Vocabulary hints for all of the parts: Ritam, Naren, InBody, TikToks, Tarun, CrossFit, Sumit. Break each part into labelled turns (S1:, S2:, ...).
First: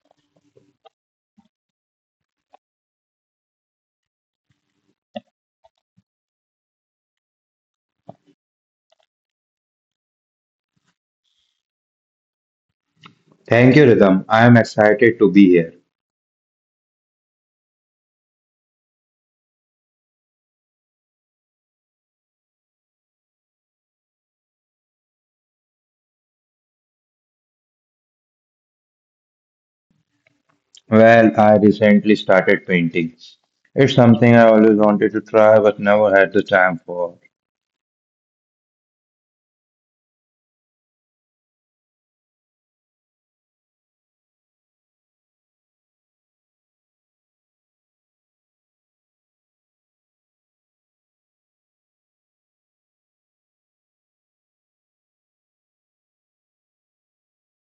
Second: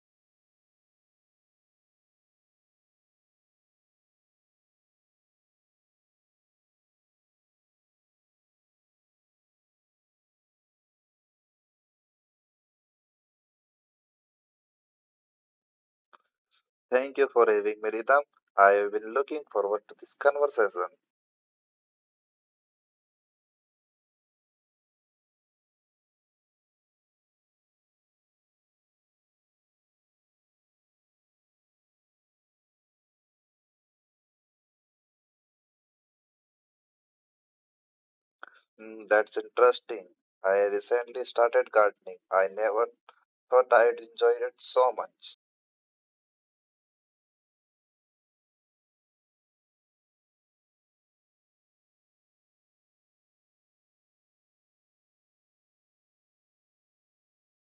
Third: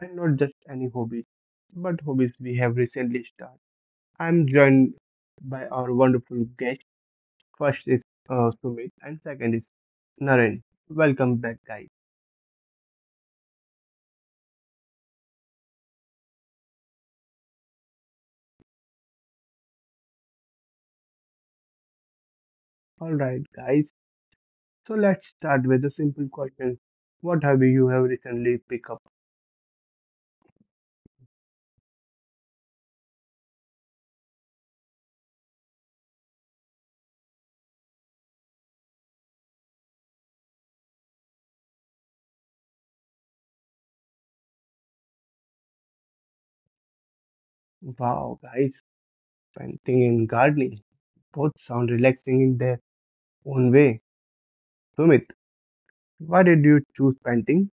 S1: and not just any hobbies, but hobbies we have recently started. I'm joined by our wonderful guest. First is Sumit, and second is Naren. Welcome back, guys.
S2: Thank you, Rhythm. I am excited to be here.
S3: Thank you for having me, Ritam. I have been looking forward to this conversation.
S1: All right, guys. So, let's start with a simple question. What hobby you have recently picked up?
S2: Well, I recently started painting. It's something I always wanted to try but never had the time for.
S3: That's interesting. I recently started gardening. I never thought I'd enjoy it so much.
S1: Wow, guys, painting and gardening both sound relaxing in their own way. Sumit, why did you choose painting?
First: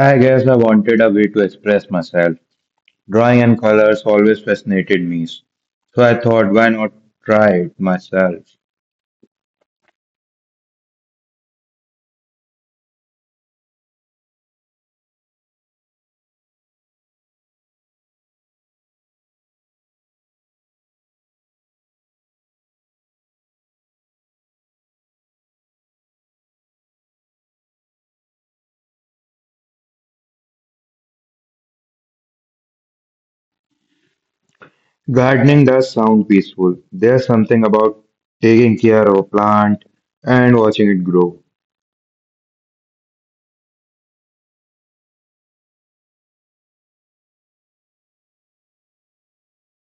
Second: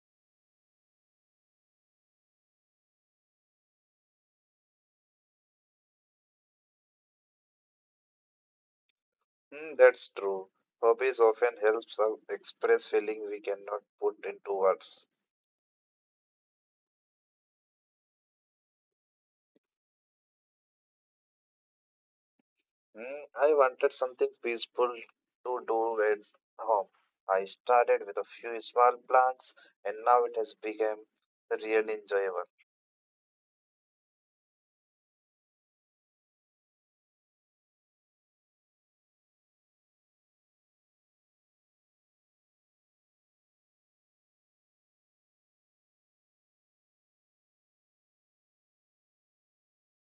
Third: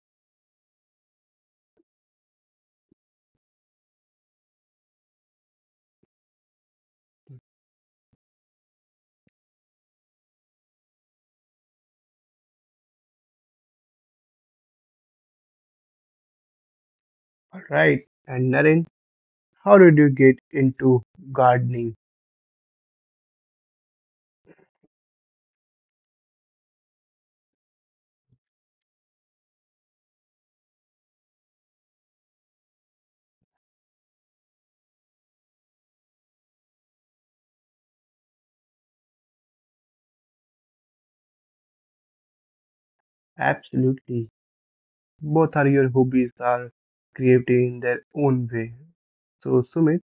S2: I guess I wanted a way to express myself. Drawing and colors always fascinated me, so I thought, why not try it myself?
S3: That's true. Hobbies often helps us express feeling we cannot put into words.
S1: All right. And Naren, how did you get into gardening?
S3: I wanted something peaceful to do at home. I started with a few small plants, and now it has become really enjoyable.
S2: Gardening does sound peaceful. There's something about taking care of a plant and watching it grow.
S1: Absolutely. Both are your hobbies are creative in their own way. So, Sumit,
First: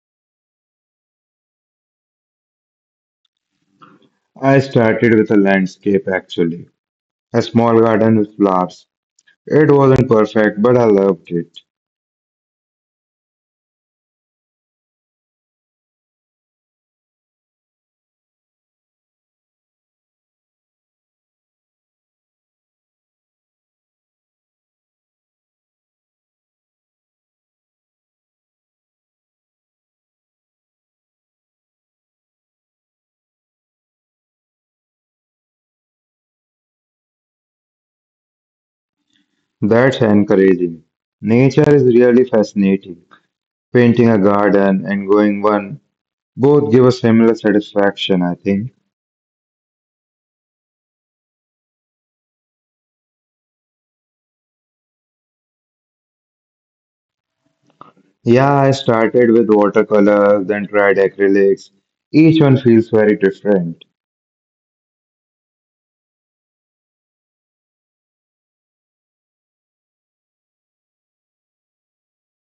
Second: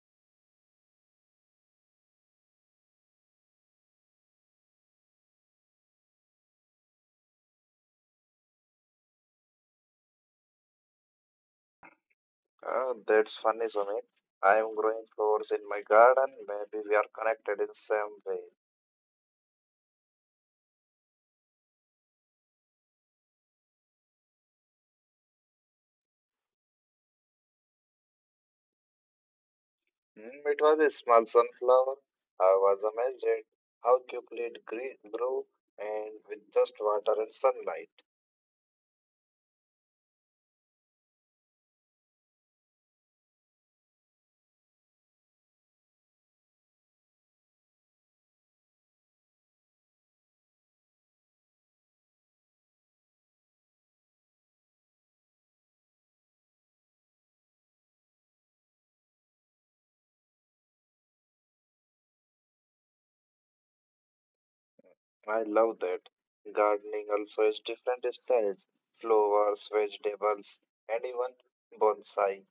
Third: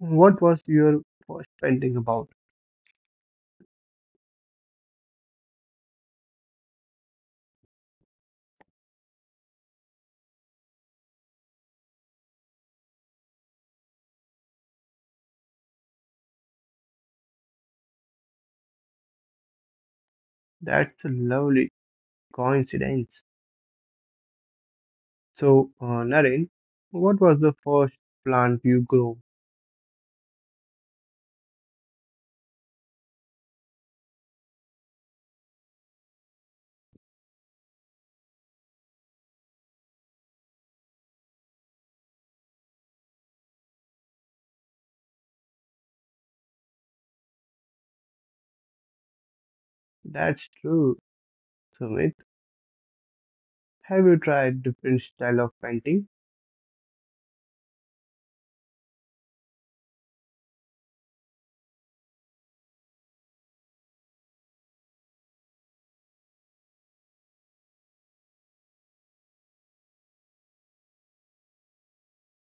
S1: what was your first painting about?
S2: I started with a landscape actually, a small garden with flowers. It wasn't perfect, but I loved it.
S3: That's funny, Sumit. I am growing flowers in my garden. Maybe we are connected in some way.
S1: That's a lovely coincidence. So, Naren, what was the first plant you grew?
S3: It was a small sunflower. I was amazed at how quickly grew and with just water and sunlight.
S2: That's encouraging. Nature is really fascinating. Painting a garden and going one both give a similar satisfaction, I think.
S1: That's true, Sumit. Have you tried different style of painting?
S2: Yeah, I started with watercolor, then tried acrylics. Each one feels very different.
S3: I love that. Gardening also has different styles, flowers, vegetables, and even bonsai.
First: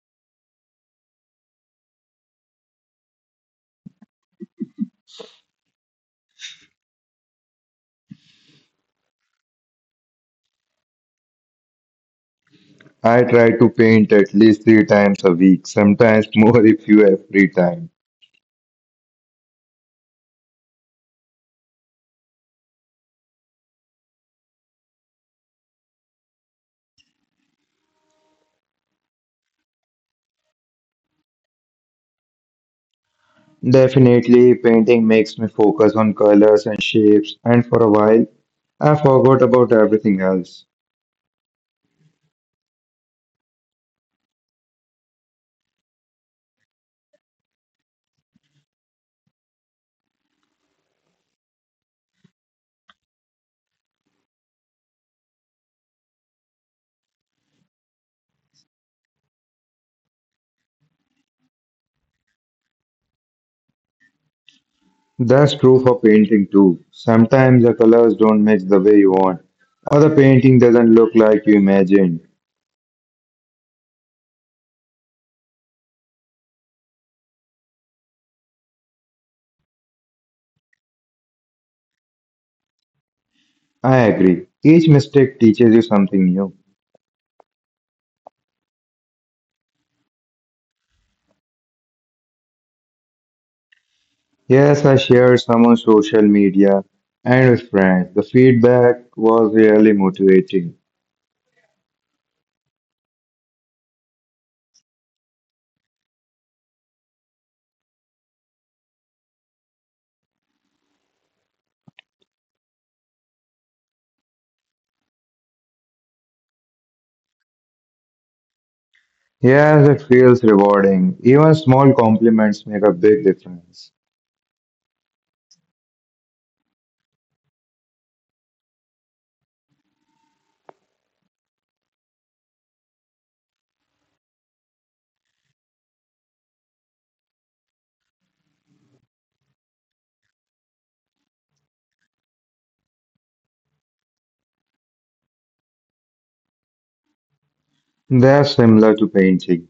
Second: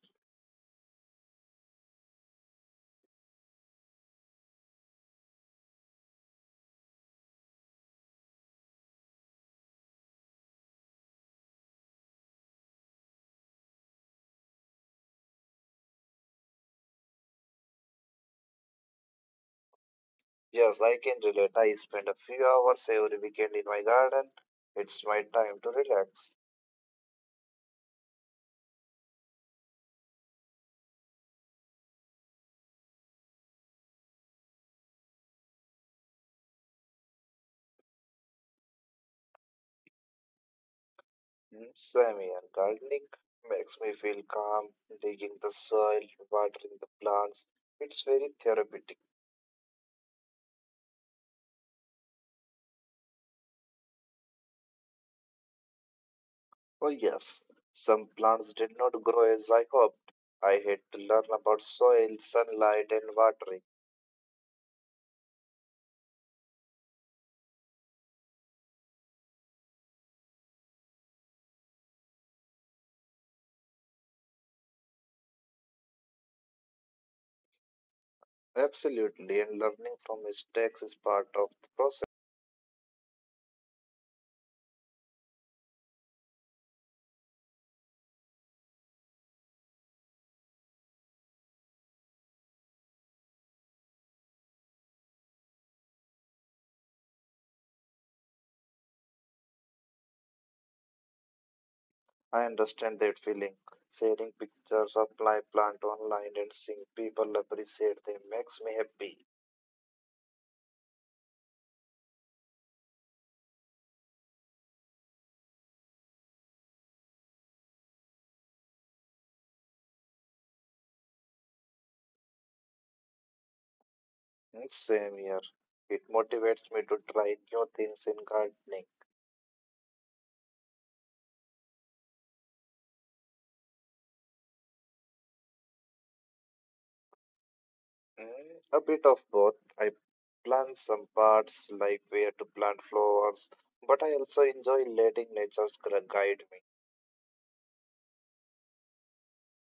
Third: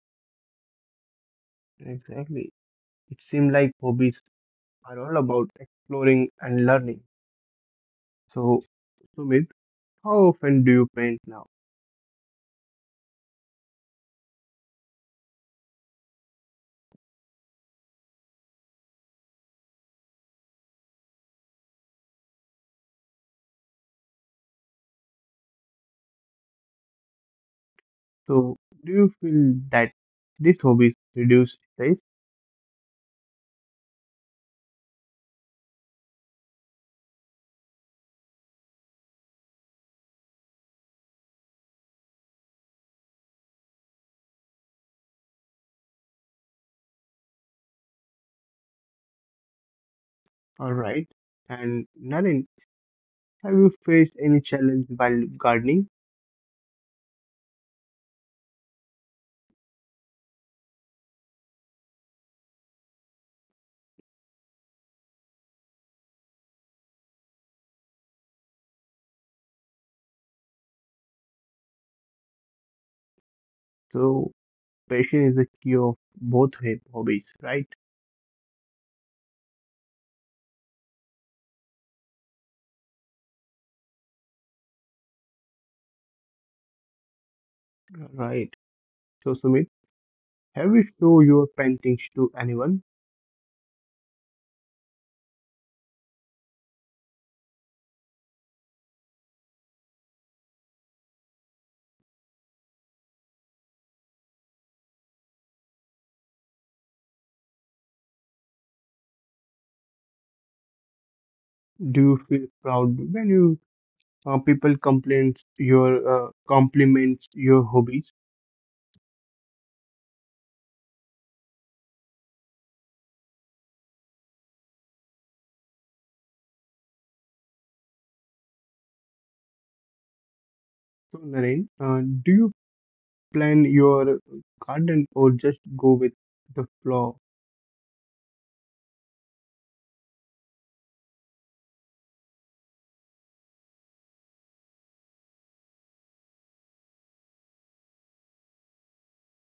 S1: Exactly. It seemed like hobbies are all about exploring and learning. So, Sumit, how often do you paint now?
S2: I try to paint at least three times a week, sometimes more if you have free time.
S3: Yes, I can relate. I spend a few hours every weekend in my garden. It's my time to relax.
S1: So, do you feel that these hobbies reduce stress?
S2: Definitely, painting makes me focus on colors and shapes, and for a while, I forgot about everything else.
S3: Swimming and gardening makes me feel calm, digging the soil, watering the plants. It's very therapeutic.
S1: Alright. And Naren, have you faced any challenge while gardening?
S3: Oh, yes, some plants did not grow as I hoped. I had to learn about soil, sunlight, and watering.
S2: That's true for painting too. Sometimes the colors don't match the way you want, or the painting doesn't look like you imagined.
S1: So, passion is the key of both hobbies, right?
S3: Absolutely, and learning from mistakes is part of the process.
S2: I agree. Each mistake teaches you something new.
S1: Right. So, Sumit, have you show your paintings to anyone?
S2: Yes, I shared some on social media and with friends. The feedback was really motivating.
S3: I understand that feeling. Sharing pictures of my plant online and seeing people appreciate them makes me happy.
S1: Do you feel proud when you people complain your compliments your hobbies?
S2: Yes, it feels rewarding. Even small compliments make a big difference.
S3: Same here. It motivates me to try new things in gardening.
S1: So, Naren, do you plan your garden or just go with the flow?
S3: Mm, a bit of both. I plant some parts, like where to plant flowers, but I also enjoy letting nature guide me.
S2: They're similar to painting.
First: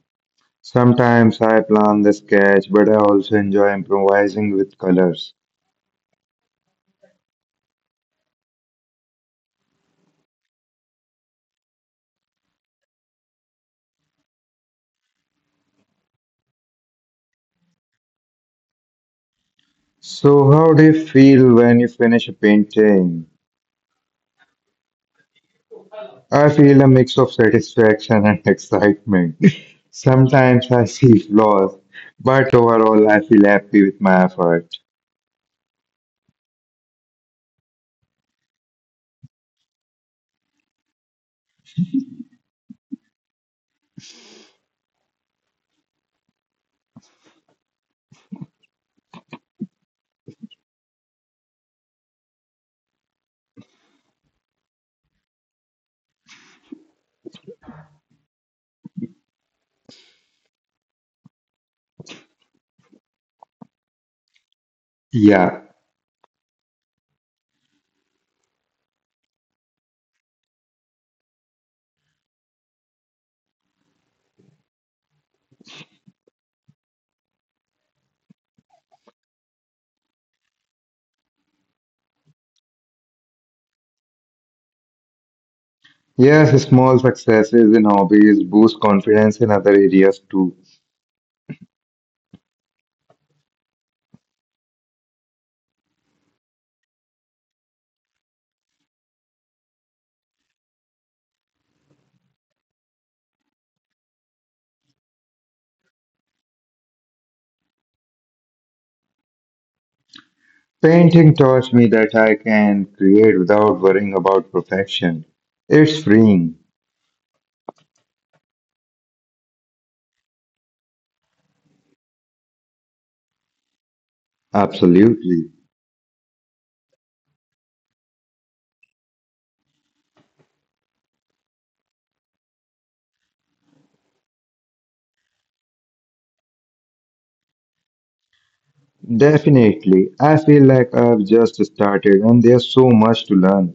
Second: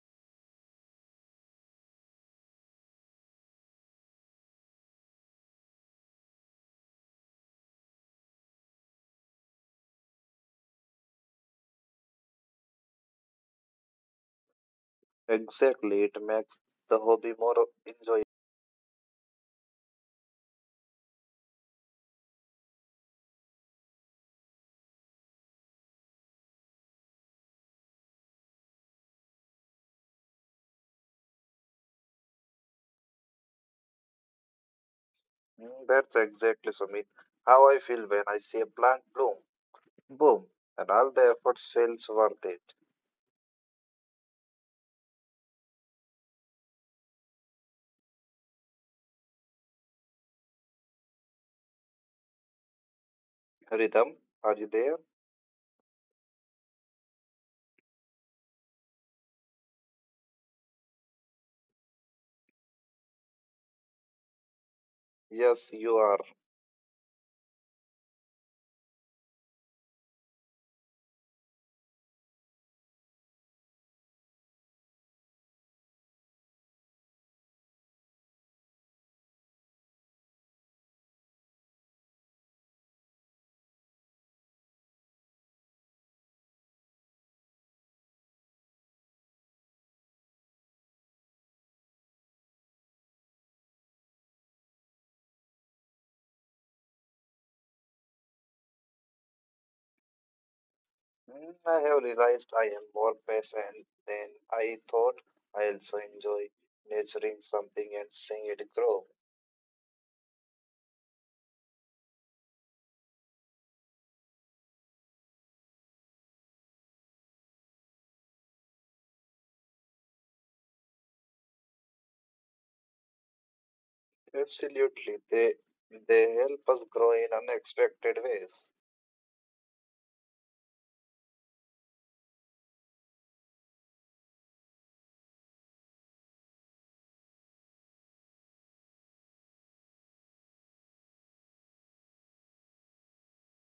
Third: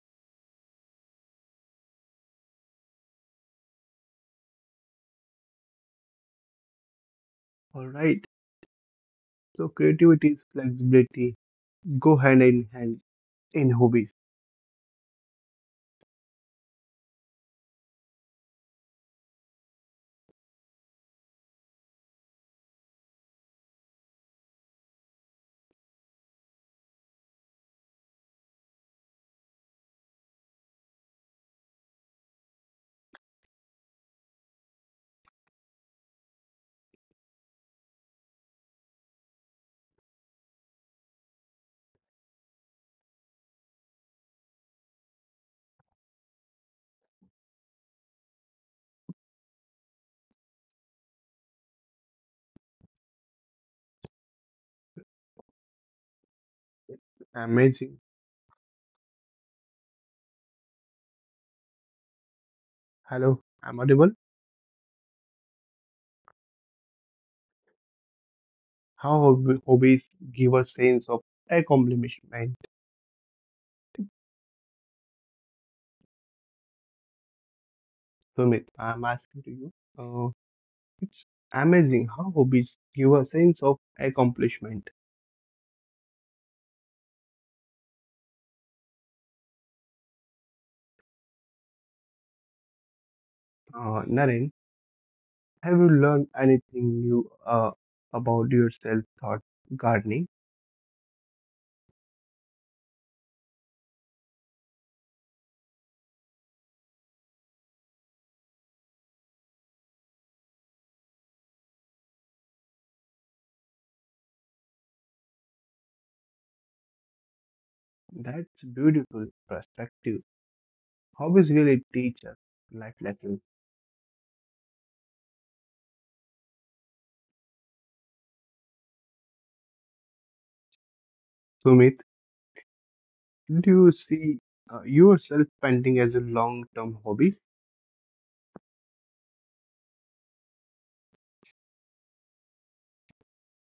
S2: Sometimes I plan the sketch, but I also enjoy improvising with colors.
S1: Alright, so creativity is flexibility, go hand in hand in hobbies.
S3: Exactly, it makes the hobby more enjoyable.
S2: So, how do you feel when you finish a painting? I feel a mix of satisfaction and excitement. Sometimes I see flaws, but overall I feel happy with my effort.
S3: That's exactly, Sumit, how I feel when I see a plant bloom. Boom, and all the effort feels worth it. Rhythm, are you there?
S1: Amazing. Hello, I'm audible.
S2: Yeah.
S3: Yes, you are.
S1: How hobbies give a sense of accomplishment. Sumit, I'm asking to you. Uh, it's amazing how hobbies give a sense of accomplishment.
S2: Yes, small successes in hobbies boost confidence in other areas too.
S1: Naren, have you learned anything new about yourself thought gardening?
S3: Mm, I have realized I am more patient than I thought. I also enjoy nurturing something and seeing it grow.
S2: Painting taught me that I can create without worrying about perfection. It's freeing.
S1: That's beautiful perspective. Hobbies really teach us life lessons.
S3: Absolutely,
S2: Absolutely.
S3: they help us grow in unexpected ways.
S1: Sumit, do you see yourself painting as a long term hobby?
S2: Definitely. I feel like I've just started and there's so much to learn.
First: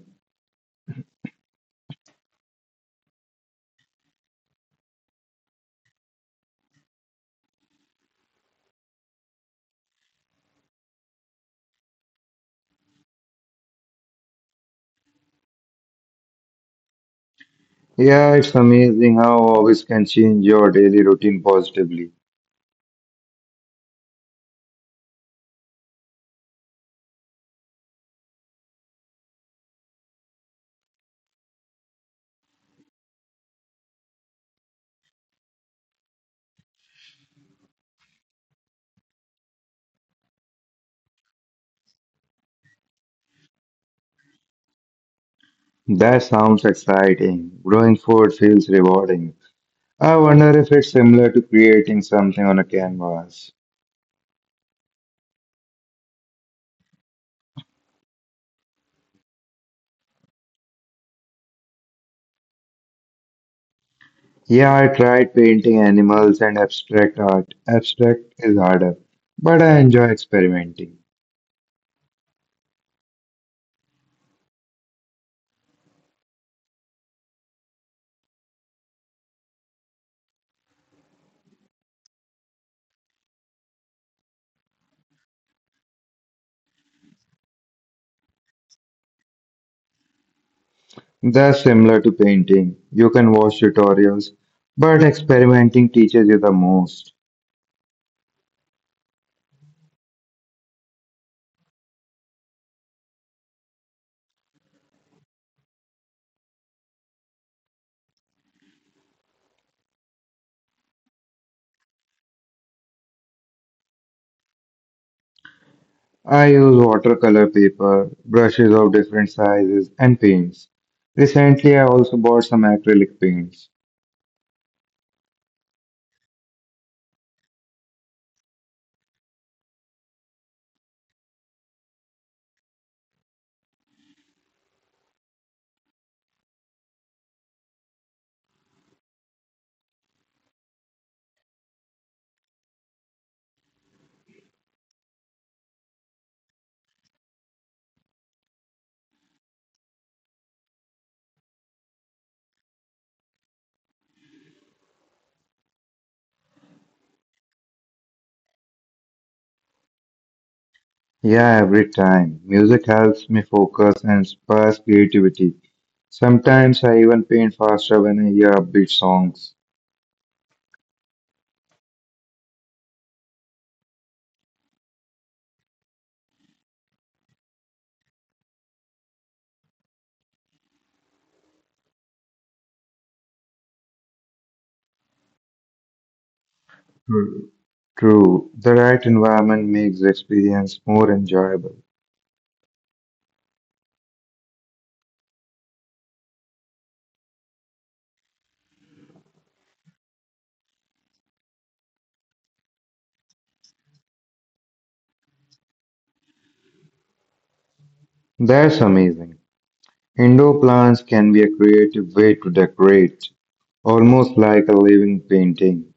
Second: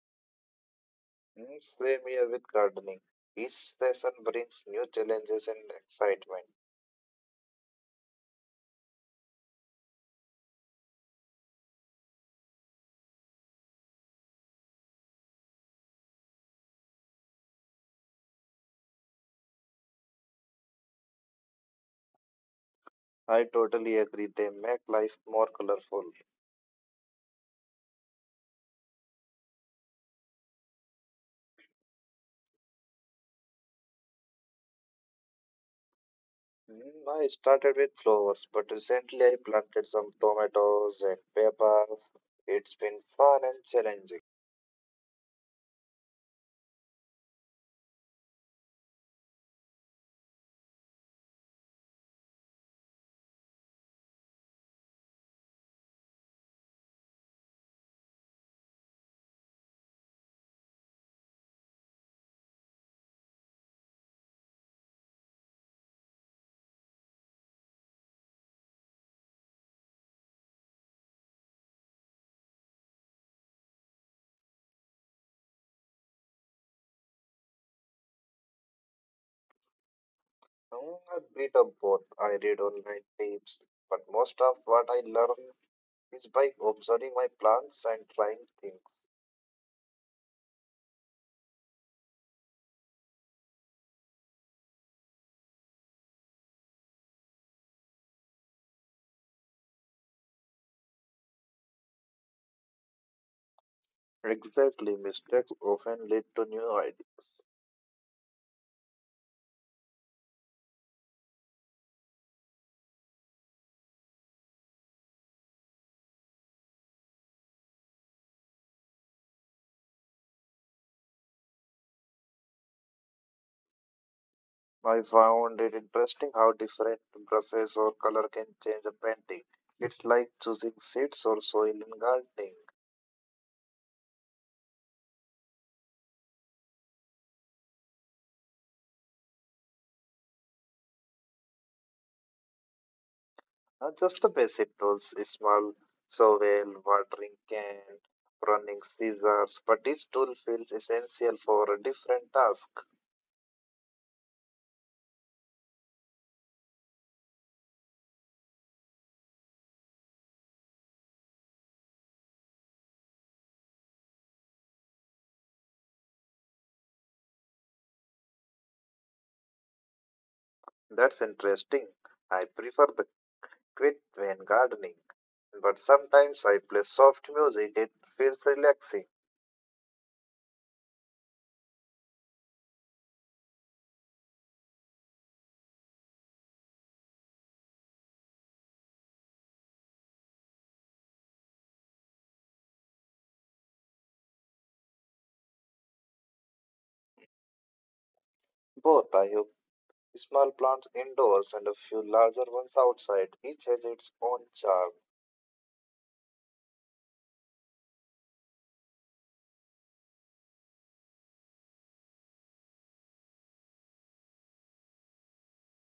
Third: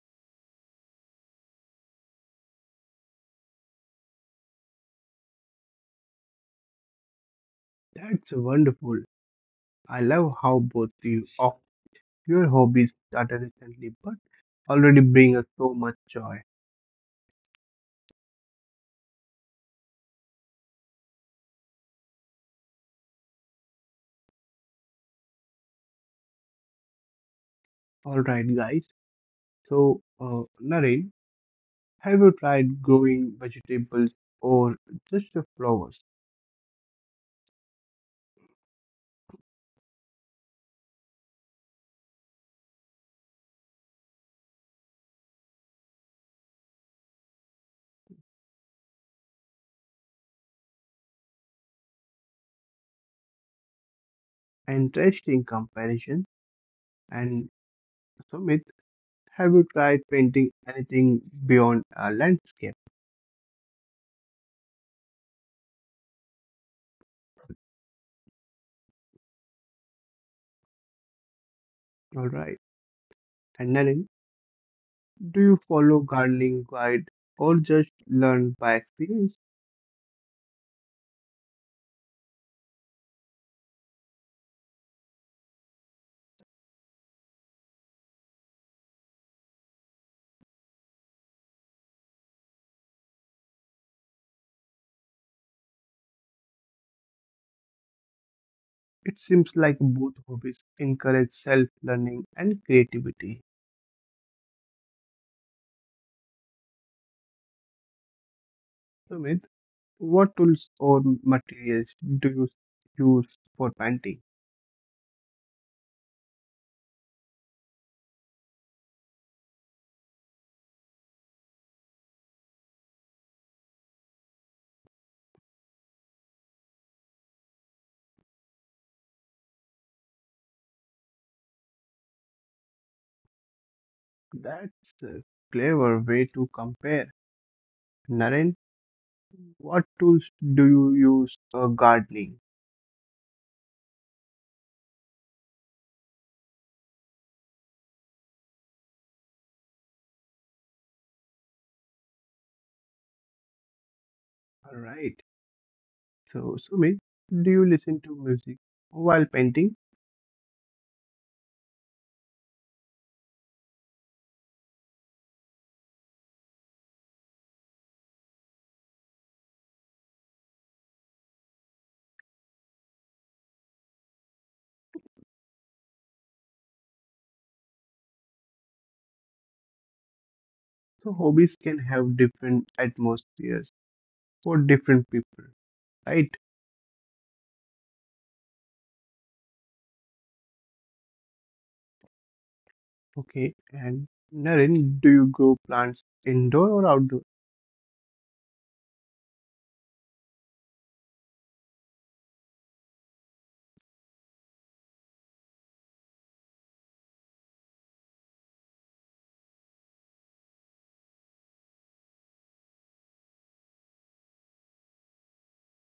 S3: Same here with gardening. Each session brings new challenges and excitement.
S1: That's wonderful. I love how both you of your hobbies started recently but already bring us so much joy.
S2: Yeah, it's amazing how hobbies can change your daily routine positively.
S3: I totally agree. They make life more colorful.
S1: Alright, guys. So, Naren, have you tried growing vegetables or just the flowers?
S3: Mm, I started with flowers, but recently I planted some tomatoes and peppers. It's been fun and challenging.
S2: That sounds exciting. Growing food feels rewarding. I wonder if it's similar to creating something on a canvas.
S1: Interesting comparison. And Sumit, have you tried painting anything beyond a landscape?
S2: Yeah, I tried painting animals and abstract art. Abstract is harder, but I enjoy experimenting.
S1: Alright. And Naren, do you follow gardening guide or just learn by experience?
S3: Mm, a bit of both. I read online tips, but most of what I learn is by observing my plants and trying things.
S2: That's similar to painting. You can watch tutorials, but experimenting teaches you the most.
S1: It seems like both hobbies encourage self-learning and creativity.
S3: Exactly, mistakes often lead to new ideas.
S1: Sumit, what tools or materials do you use for painting?
S2: I use watercolor paper, brushes of different sizes, and paints. Recently, I also bought some acrylic paints.
S3: I found it interesting how different brushes or color can change a painting. It's like choosing seeds or soil in gardening.
S1: That's a clever way to compare. Naren, what tools do you use for gardening?
S3: Not just the basic tools, a small shovel, watering can, running scissors, but each tool feels essential for a different task.
S1: All right. So, Sumit, do you listen to music while painting?
S2: Yeah, every time. Music helps me focus and spurs creativity. Sometimes I even paint faster when I hear upbeat songs.
S3: That's interesting. I prefer the quiet when gardening, but sometimes I play soft music. It feels relaxing.
S1: So hobbies can have different atmospheres for different people, right?
S2: True. True. The right environment makes the experience more enjoyable.
S1: Okay, and Naren, do you grow plants indoor or outdoor?
S3: Both I have small plants indoors and a few larger ones outside. Each has its own charm.
S2: That's amazing. Indoor plants can be a creative way to decorate, almost like a living painting.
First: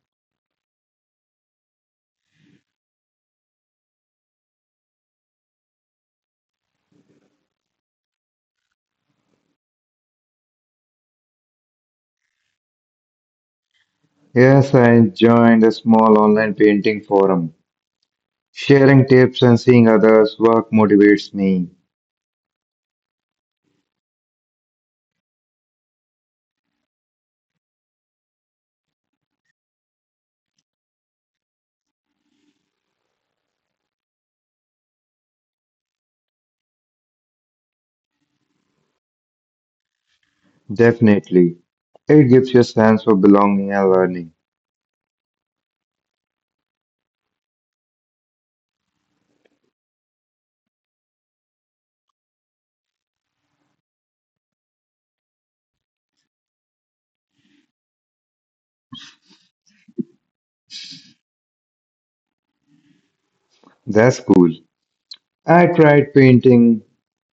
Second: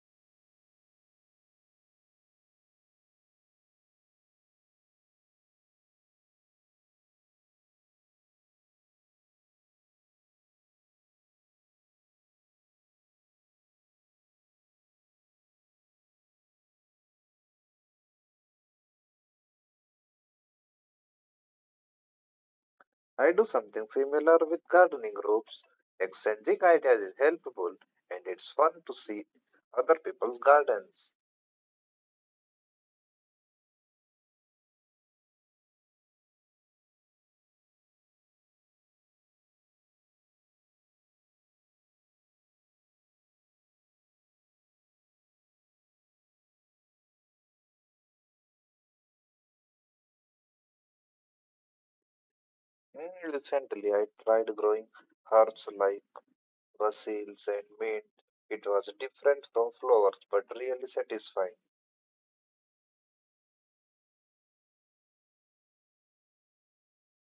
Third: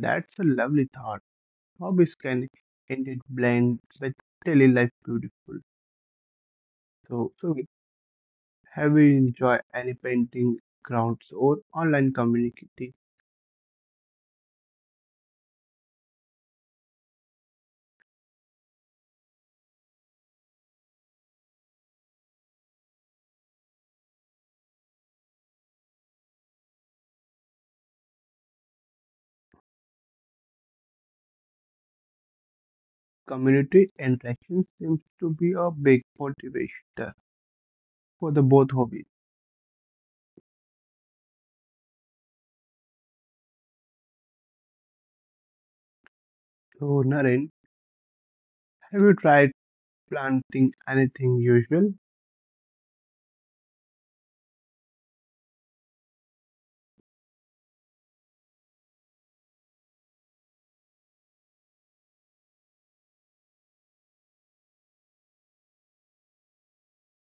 S1: That's a lovely thought. Hobbies can indeed blend with daily life beautiful. So, have you enjoyed any painting crowds or online community?
S2: Yes, I joined a small online painting forum. Sharing tips and seeing others' work motivates me.
S3: I do something similar with gardening groups. Exchanging ideas is helpful, and it's fun to see other people's gardens.
S1: Community interaction seems to be a big motivator for the both hobbies.
S2: Definitely. It gives you a sense of belonging and learning.
S1: So, Naren, have you tried planting anything usual?
S3: Mm, recently, I tried growing herbs like Basil's and mint. It was different from flowers, but really satisfying.
S2: That's cool. I tried painting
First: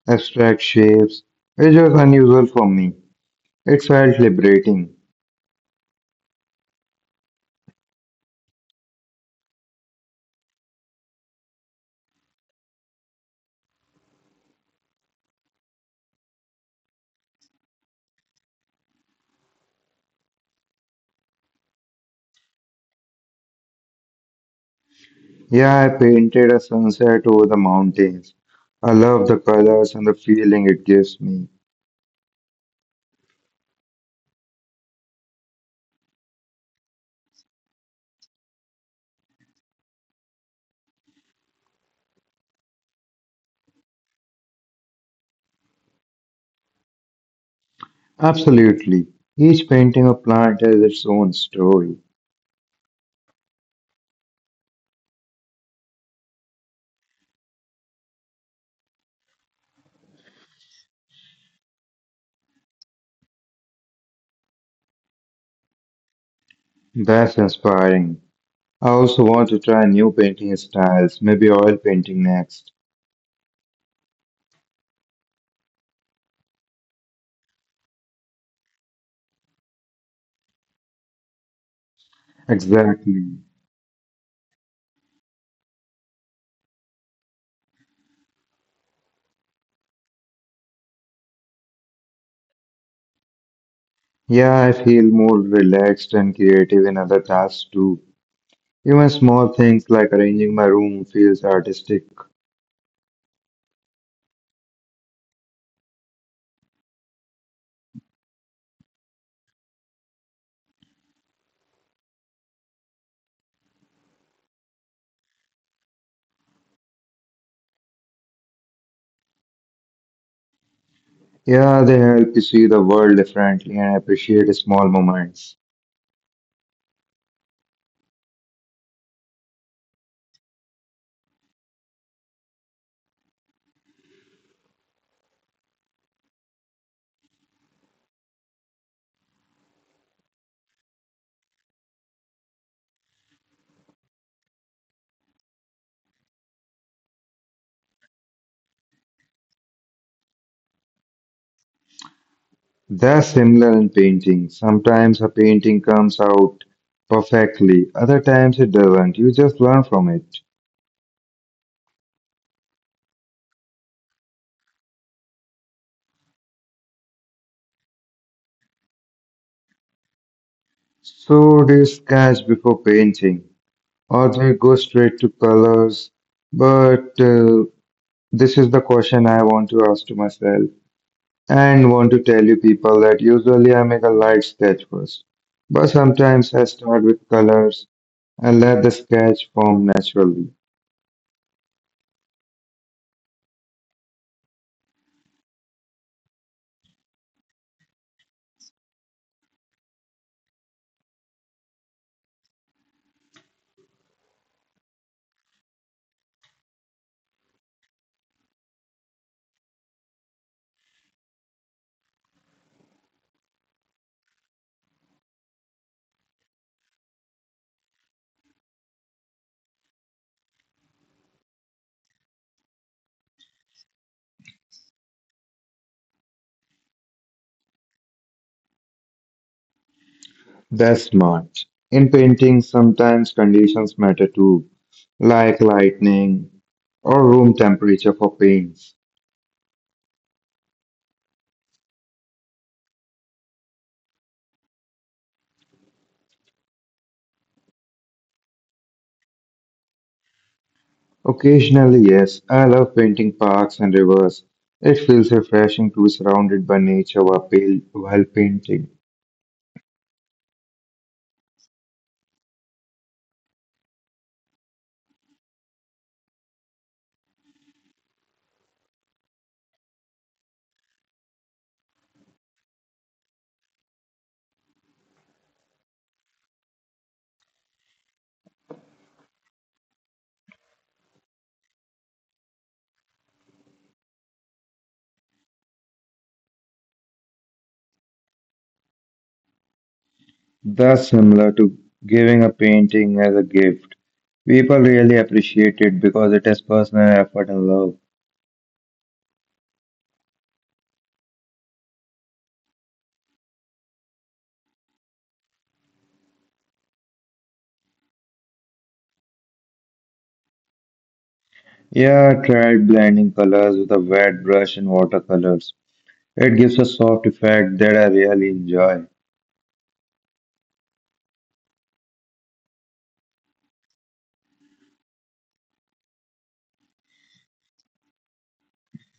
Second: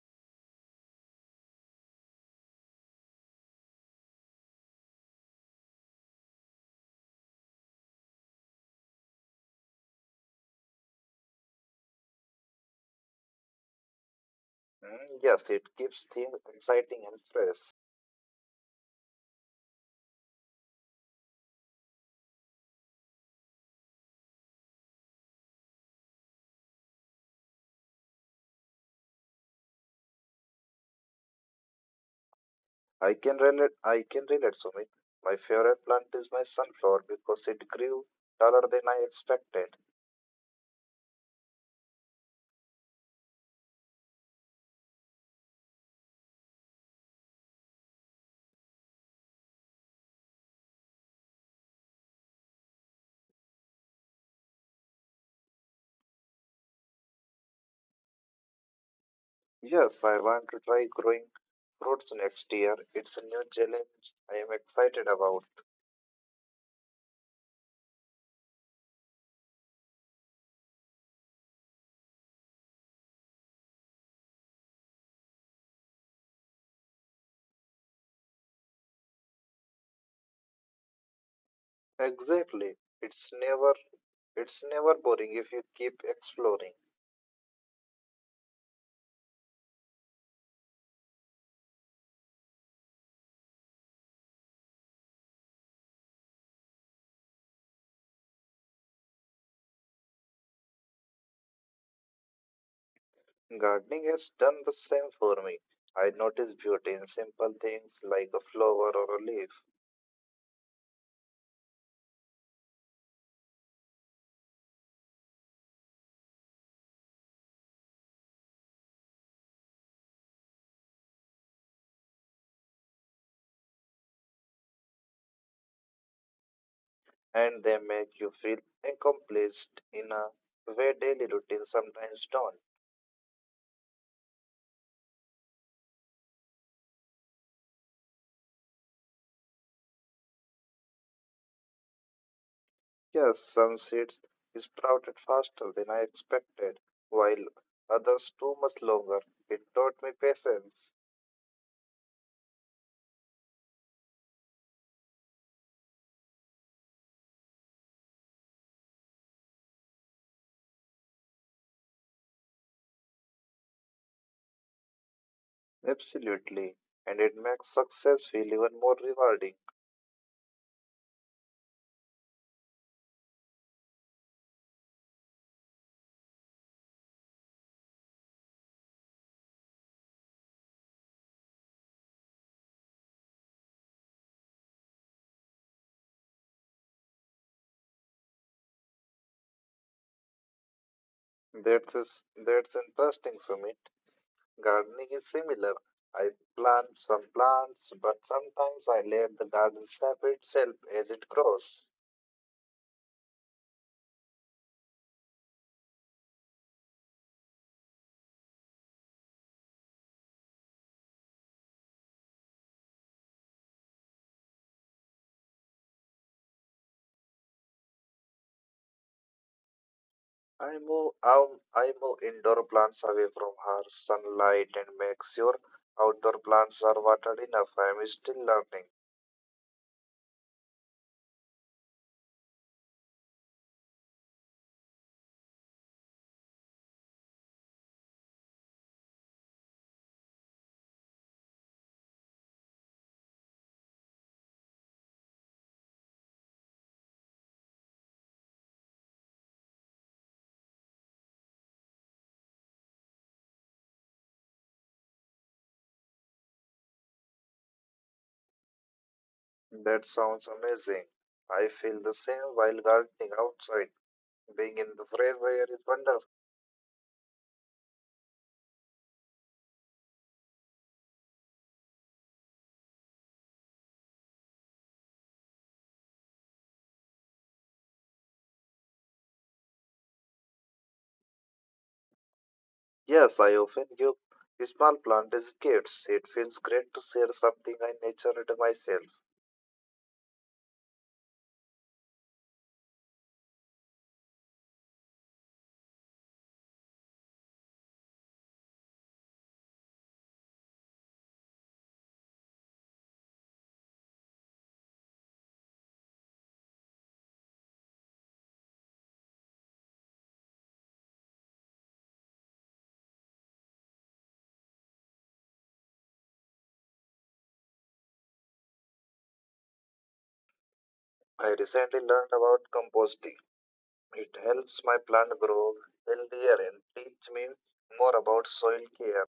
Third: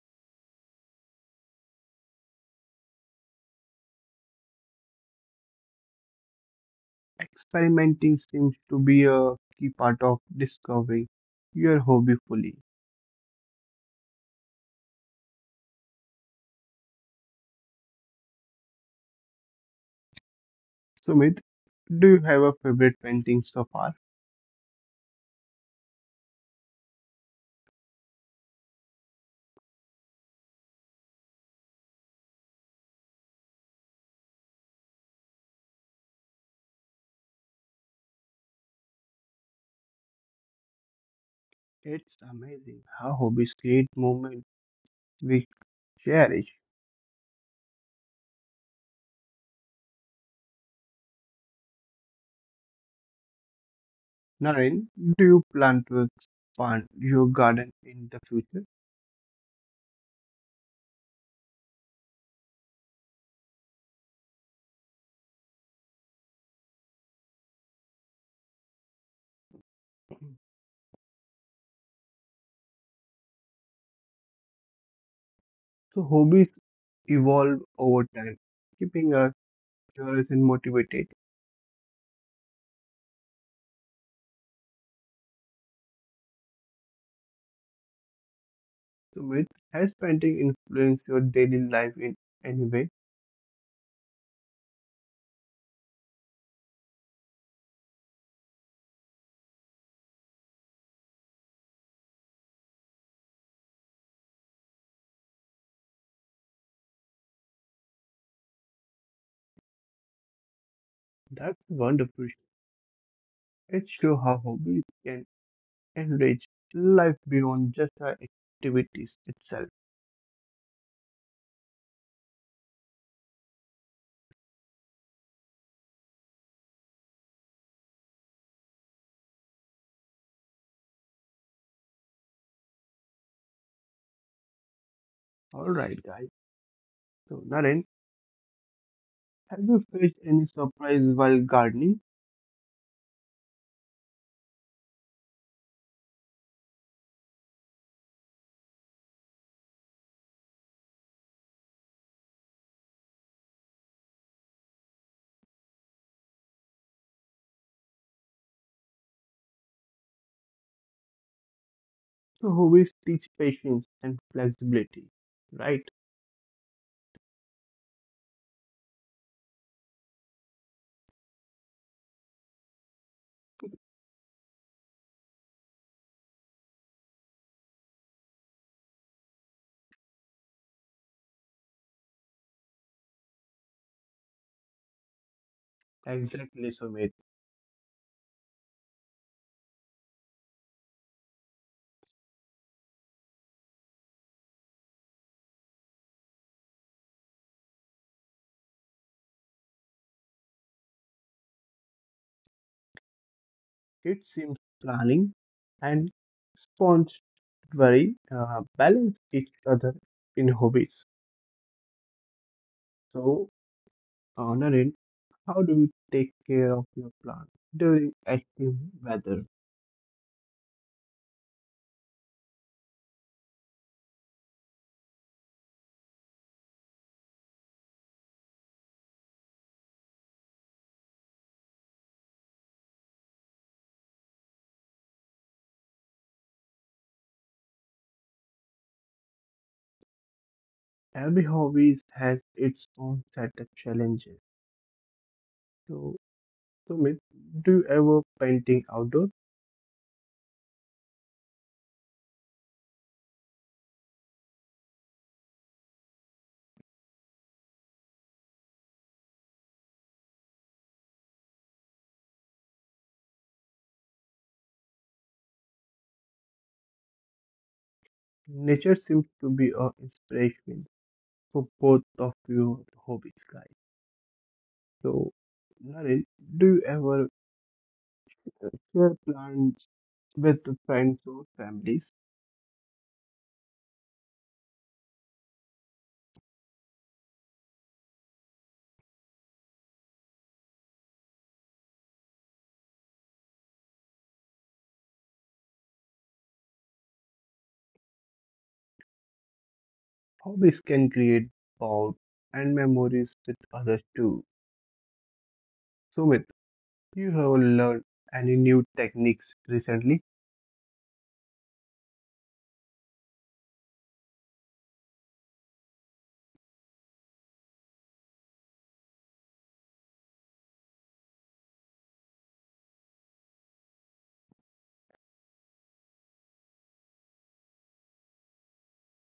S2: abstract shapes, which was unusual for me. It felt liberating.
S1: Experimenting seems to be a key part of discovering your hobby fully.
S3: Mm, yes, it keeps things exciting and fresh.
S1: Sumit, do you have a favorite painting so far?
S2: Yeah, I painted a sunset over the mountains. I love the colors and the feeling it gives me.
S3: I can relate. I can relate, Sumit. My favorite plant is my sunflower because it grew taller than I expected.
S1: It's amazing how hobbies create moments we cherish.
S2: Absolutely. Each painting of plant has its own story.
S1: Naren, do you plan to expand your garden in the future?
S3: Yes, I want to try growing fruits next year. It's a new challenge. I am excited about.
S2: That's inspiring. I also want to try new painting styles, maybe oil painting next.
S1: So hobbies evolve over time, keeping us curious and motivated.
S3: Exactly.
S2: Exactly.
S3: It's never. It's never boring if you keep exploring.
S1: Sumit, has painting influenced your daily life in any way?
S2: Yeah, I feel more relaxed and creative in other tasks too. Even small things like arranging my room feels artistic.
S3: Gardening has done the same for me. I notice beauty in simple things like a flower or a leaf,
S1: That's wonderful. It shows how hobbies can enrich life beyond just our activities itself.
S2: Yeah, they help you see the world differently and appreciate small moments.
S3: and they make you feel accomplished in a way daily routine sometimes don't.
S1: Alright, guys. So, Naren, have you faced any surprise while gardening?
S3: Yes, some seeds sprouted faster than I expected, while others too much longer. It taught me patience.
S2: They're similar in painting. Sometimes a painting comes out perfectly, other times it doesn't. You just learn from it.
S1: So, hobbies teach patience and flexibility. Right?
S3: Absolutely. And it makes success feel even more rewarding.
S2: So, do you sketch before painting, or they go straight to colors? But this is the question I want to ask to myself and want to tell you people that usually I make a light sketch first, but sometimes I
S1: Exactly,
S2: start
S1: Sumit.
S2: with colors and let the sketch form naturally.
S3: That's interesting, Sumit. Gardening is similar. I plant some plants, but sometimes I let the garden shape itself as it grows.
S1: It seems planning and spontaneity balance each other in hobbies. So, Naren, how do you take care of your plant during active weather?
S3: I move indoor plants away from harsh sunlight and make sure outdoor plants are watered enough. I am still learning.
S2: That's smart. In painting, sometimes conditions matter too, like lightning or room temperature for paints.
S1: Every hobby has its own set of challenges. So, Sumit, do you ever painting outdoors?
S2: Occasionally, yes, I love painting parks and rivers. It feels refreshing to be surrounded by nature while painting.
S3: That sounds amazing. I feel the same while gardening outside. Being in the fresh air is wonderful.
S1: Nature seems to be a inspiration for both of your hobbies, guys. So, Naren, do you ever share plans with friends or families?
S3: Yes, I often give small plant as gifts. It feels great to share something I nurtured myself.
S2: That's similar to giving a painting as a gift. People really appreciate it because it has personal effort and love.
S1: Hobbies can create bonds and memories with others too. Sumit, you have learned any new techniques recently?
S2: Yeah, I tried blending colors with a wet brush and watercolors. It gives a soft effect that I really enjoy.
S3: I recently learned about composting. It helps my plant grow healthier and teach me more about soil care.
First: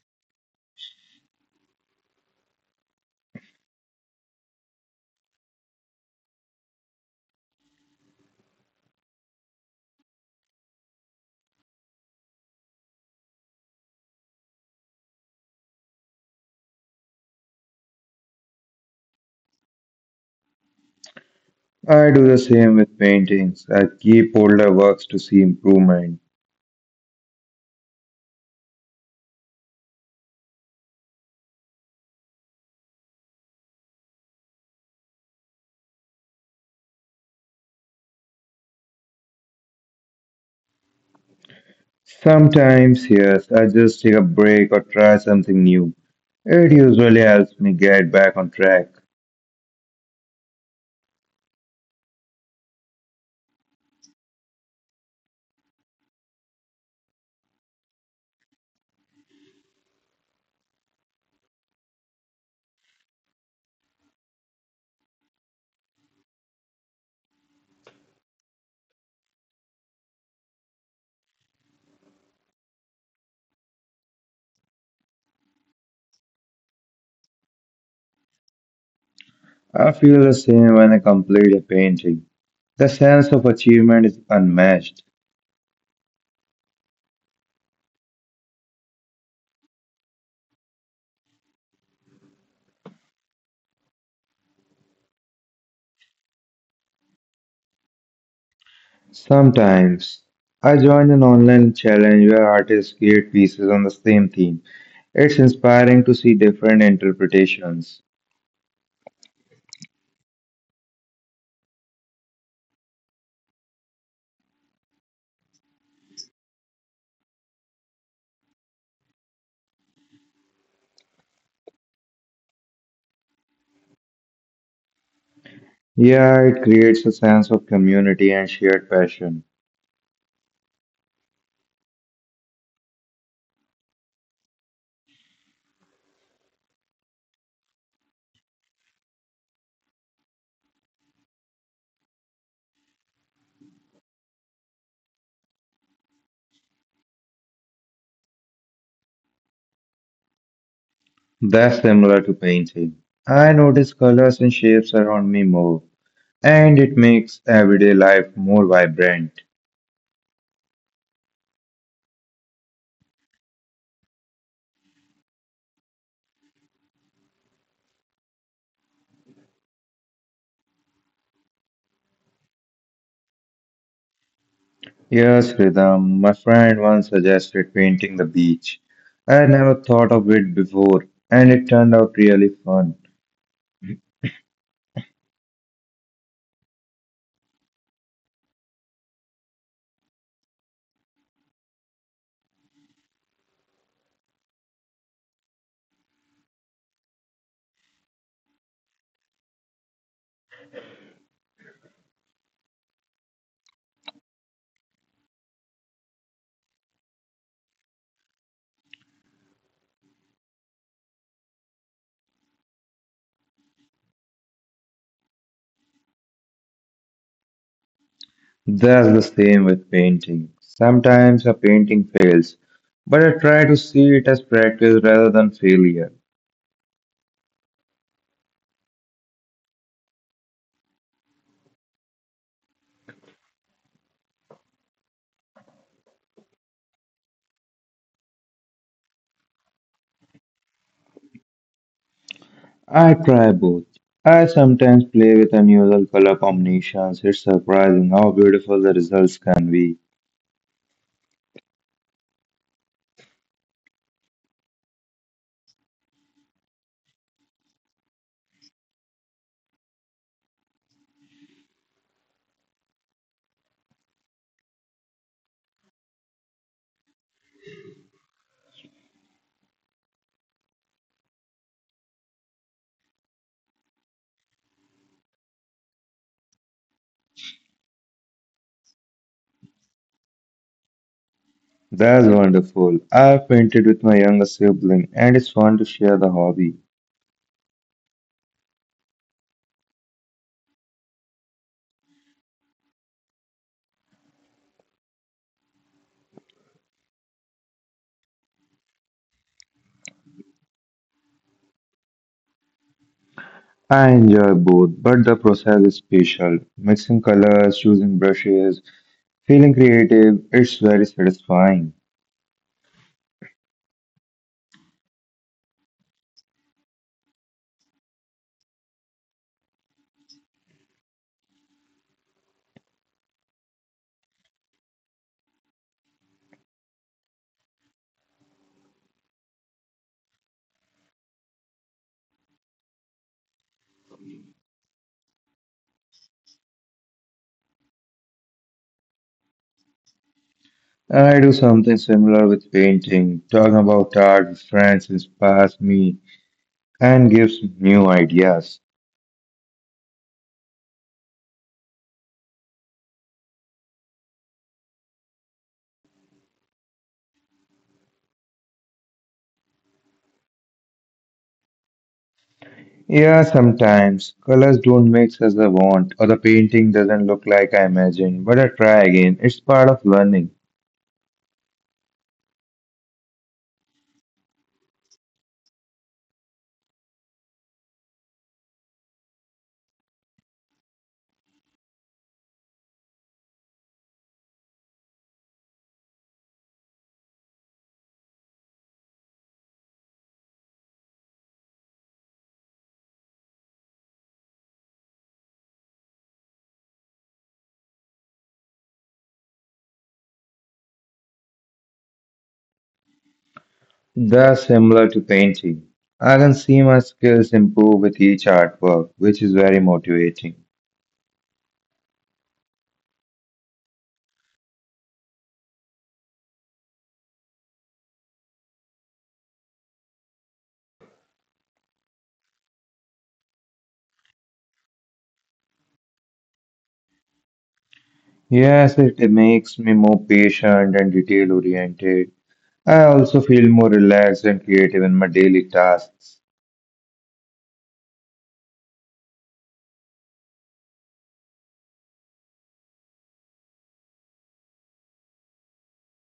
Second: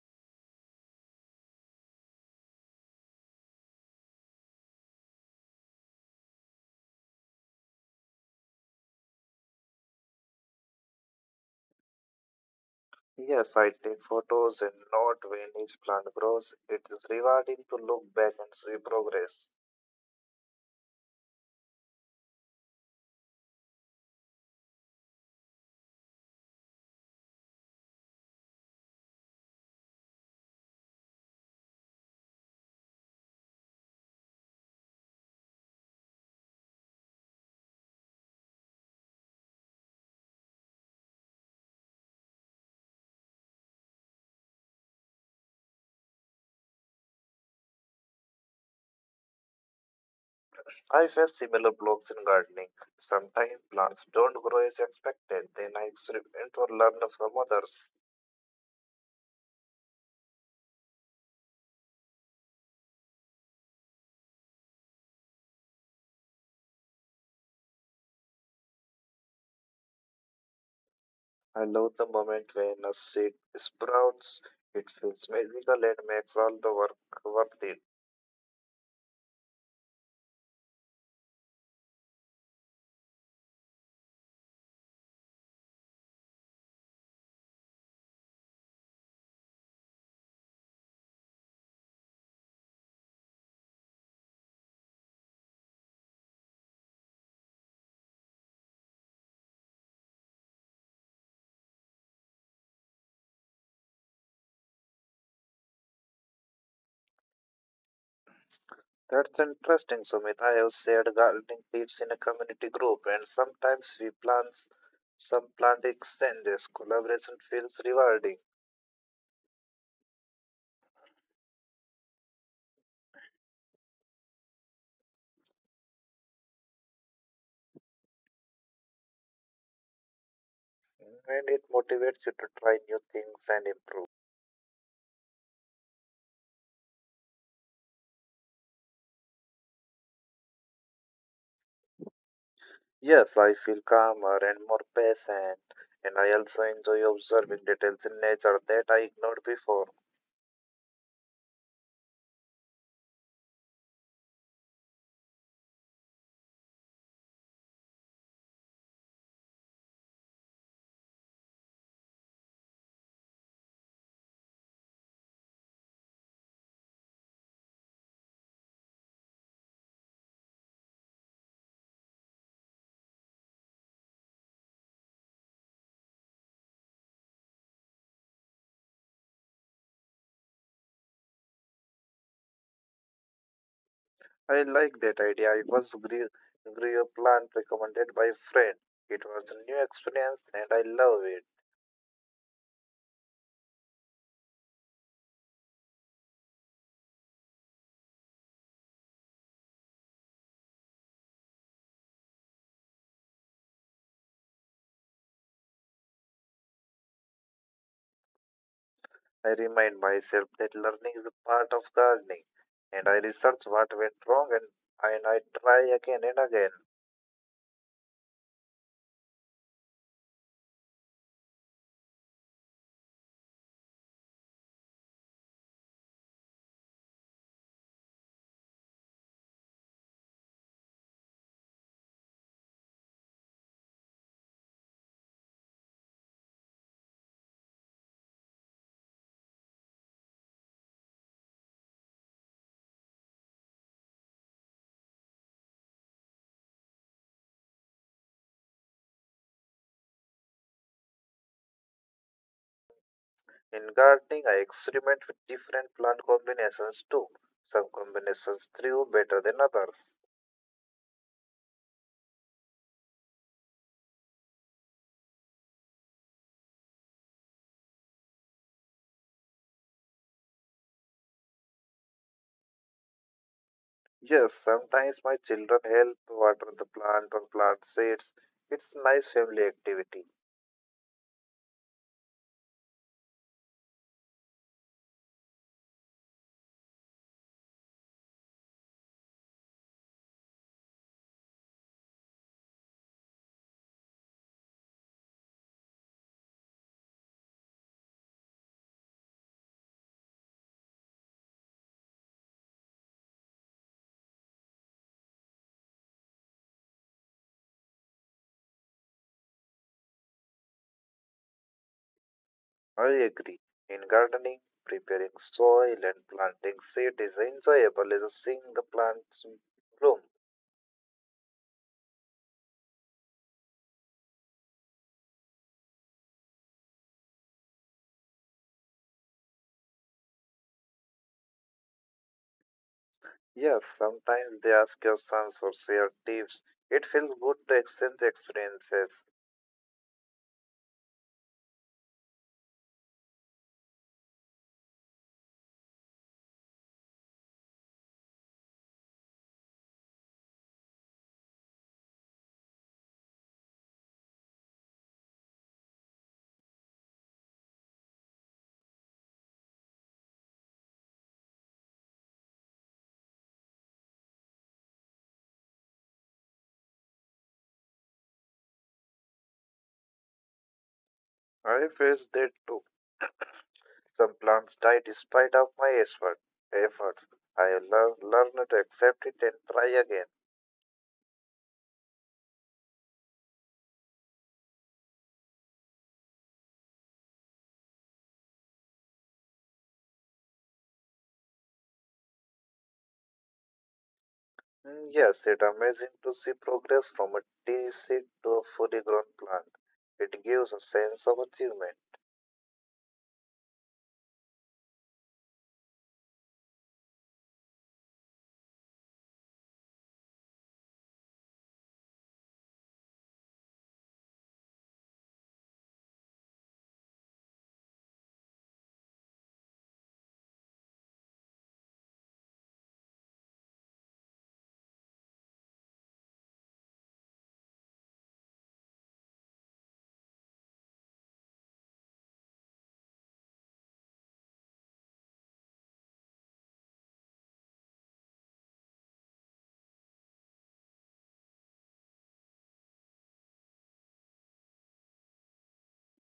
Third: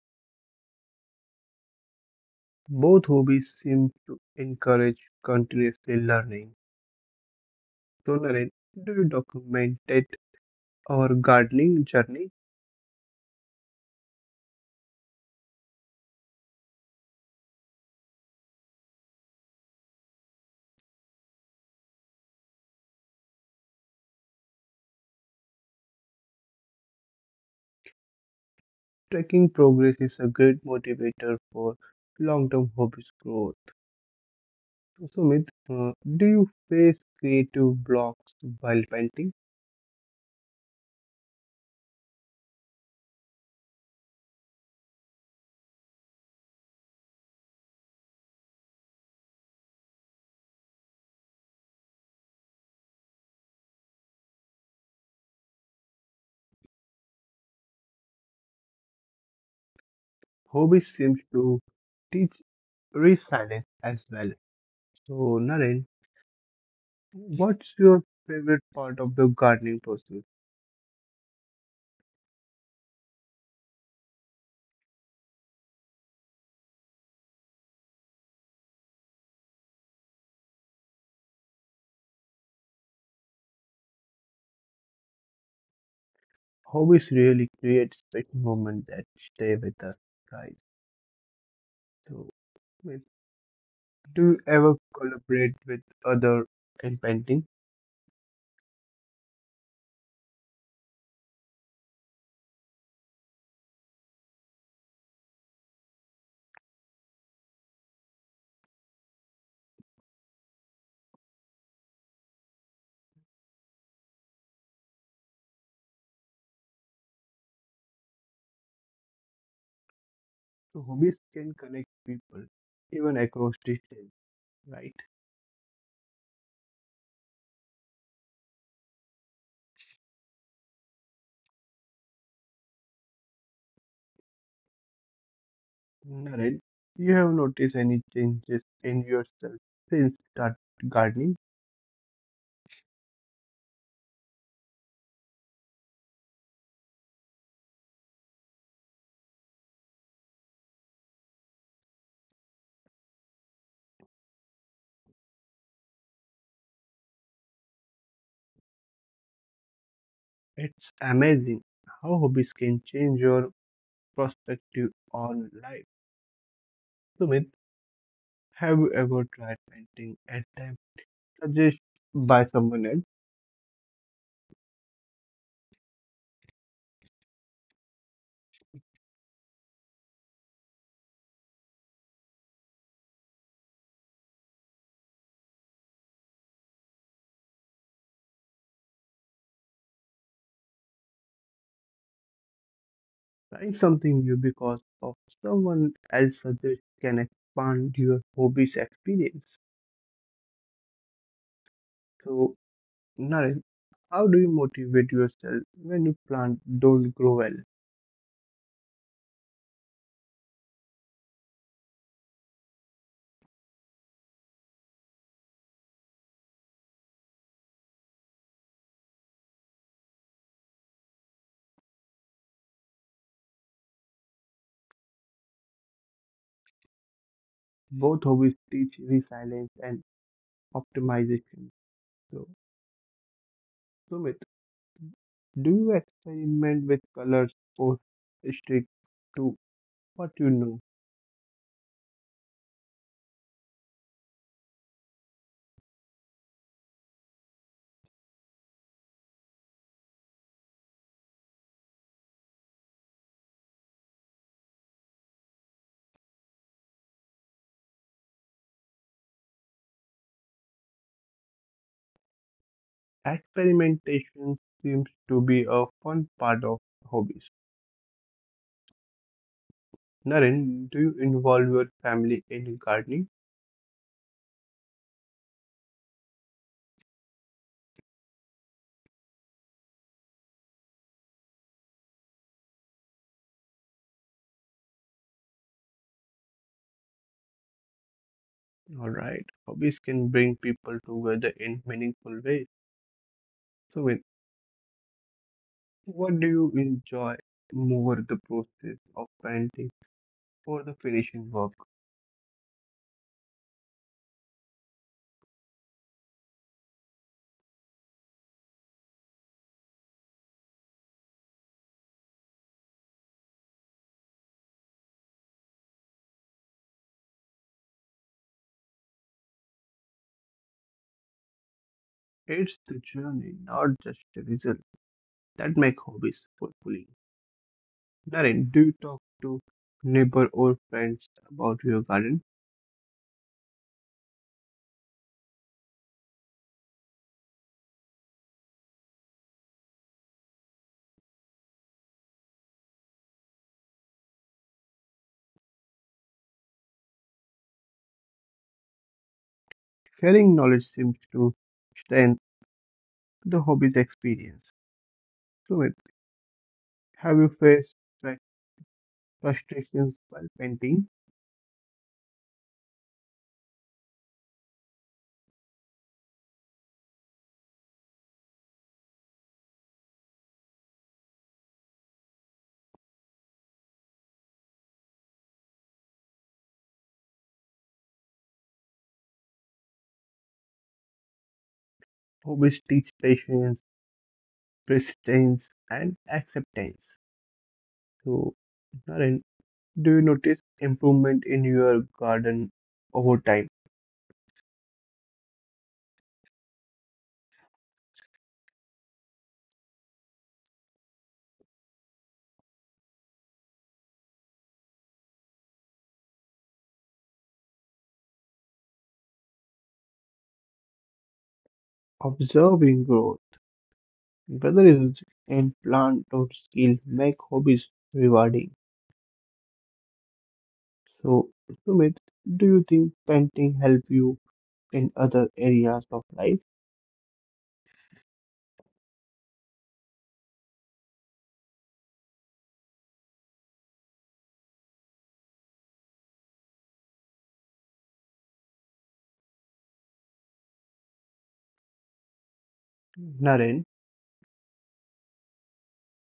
S1: Both hobbies seem to encourage continuously learning. So, Naren, do you documented our gardening journey?
S3: Yes, I take photos and note when each plant grows. It is rewarding to look back and see progress.
S2: I do the same with paintings. I keep older works to see improvement.
S1: Tracking progress is a great motivator for long term hobbies growth. So, Sumit, do you face creative blocks while painting?
S2: Sometimes, yes, I just take a break or try something new. It usually helps me get back on track.
S3: I face similar blocks in gardening. Sometimes plants don't grow as expected. Then I experiment or learn from others.
S1: Hobbies seems to teach resilience as well. So, Naren, what's your favorite part of the gardening process?
S3: I love the moment when a seed sprouts. It feels magical and makes all the work worth it.
S2: I feel the same when I complete a painting. The sense of achievement is unmatched.
S1: Hobbies really create special moments that stay with us, guys. So, Miss, do you ever collaborate with other in painting?
S2: Sometimes, I join an online challenge where artists create pieces on the same theme. It's inspiring to see different interpretations.
S3: That's interesting, Sumit. I have shared gardening tips in a community group, and sometimes we plant some plant exchanges. Collaboration feels rewarding,
S1: So, hobbies can connect people even across distance, right?
S2: Yeah, it creates a sense of community and shared passion.
S3: and it motivates you to try new things and improve.
S1: Naren, you have noticed any changes in yourself since start gardening?
S3: Yes, I feel calmer and more patient, and I also enjoy observing details in nature that I ignored before.
S2: That's similar to painting. I notice colors and shapes around me more, and it makes everyday life more vibrant.
S1: It's amazing how hobbies can change your perspective on life. Sumit, have you ever tried painting at time suggested by someone else?
S2: Yes, Rhythm, my friend once suggested painting the beach. I had never thought of it before, and it turned out really fun.
S3: I like that idea. Grew a plant recommended by a friend. It was a new experience, and I love it.
S1: Trying something new because of someone else's suggestion can expand your hobby's experience. So, Naren, how do you motivate yourself when you plant don't grow well?
S3: I remind myself that learning is a part of gardening, and I research what went wrong and I try again and again.
S2: That's the same with painting. Sometimes a painting fails, but I try to see it as practice rather than failure.
S1: Both hobbies teach resilience and optimization. So, Sumit, do you experiment with colors or stick to what you know?
S2: I try both. I sometimes play with unusual color combinations. It's surprising how beautiful the results can be.
S3: In gardening, I experiment with different plant combinations too. Some combinations thrive better than others.
S1: Experimentation seems to be a fun part of hobbies. Naren, do you involve your family in gardening?
S3: Yes, sometimes my children help water the plant or plant seeds. It's nice family activity.
S2: That's wonderful. I've painted with my younger sibling and it's fun to share the hobby.
S1: All right. Hobbies can bring people together in meaningful ways. So, what do you enjoy more, the process of painting or the finishing work?
S2: I enjoy both, but the process is special. Mixing colors, choosing brushes, feeling creative, it's very satisfying.
S3: I agree. In gardening, preparing soil and planting seed is enjoyable as seeing the plants bloom.
S1: It's the journey, not just the result, that make hobbies fulfilling. Naren, do you talk to neighbor or friends about your garden?
S3: Yes, sometimes they ask questions or share tips. It feels good to exchange experiences.
S2: I do something similar with painting. Talking about art with friends inspires me and gives new ideas.
S1: Sharing knowledge seems to strengthen the hobby's experience. So, Sumit, have you faced fru- frustrations while painting?
S2: Yeah, sometimes colors don't mix as I want, or the painting doesn't look like I imagined, but I try again. It's part of learning.
S3: I face that too. Some plants die despite of efforts. Learn to accept it and try again.
S1: Hobbies teach patience presence and acceptance. So, Naren, do you notice improvement in your garden over time?
S3: Yes, it's amazing to see progress from a tea seed to a fully grown plant. It gives a sense of achievement.
S2: They're similar to painting. I can see my skills improve with each artwork, which is very motivating.
S1: Observing growth, whether it's in plant or skill, make hobbies rewarding. So, Sumit, do you think painting help you in other areas of life?
S2: Yes, it makes me more patient and detail oriented. I also feel more relaxed and creative in my daily tasks.
S1: Naren,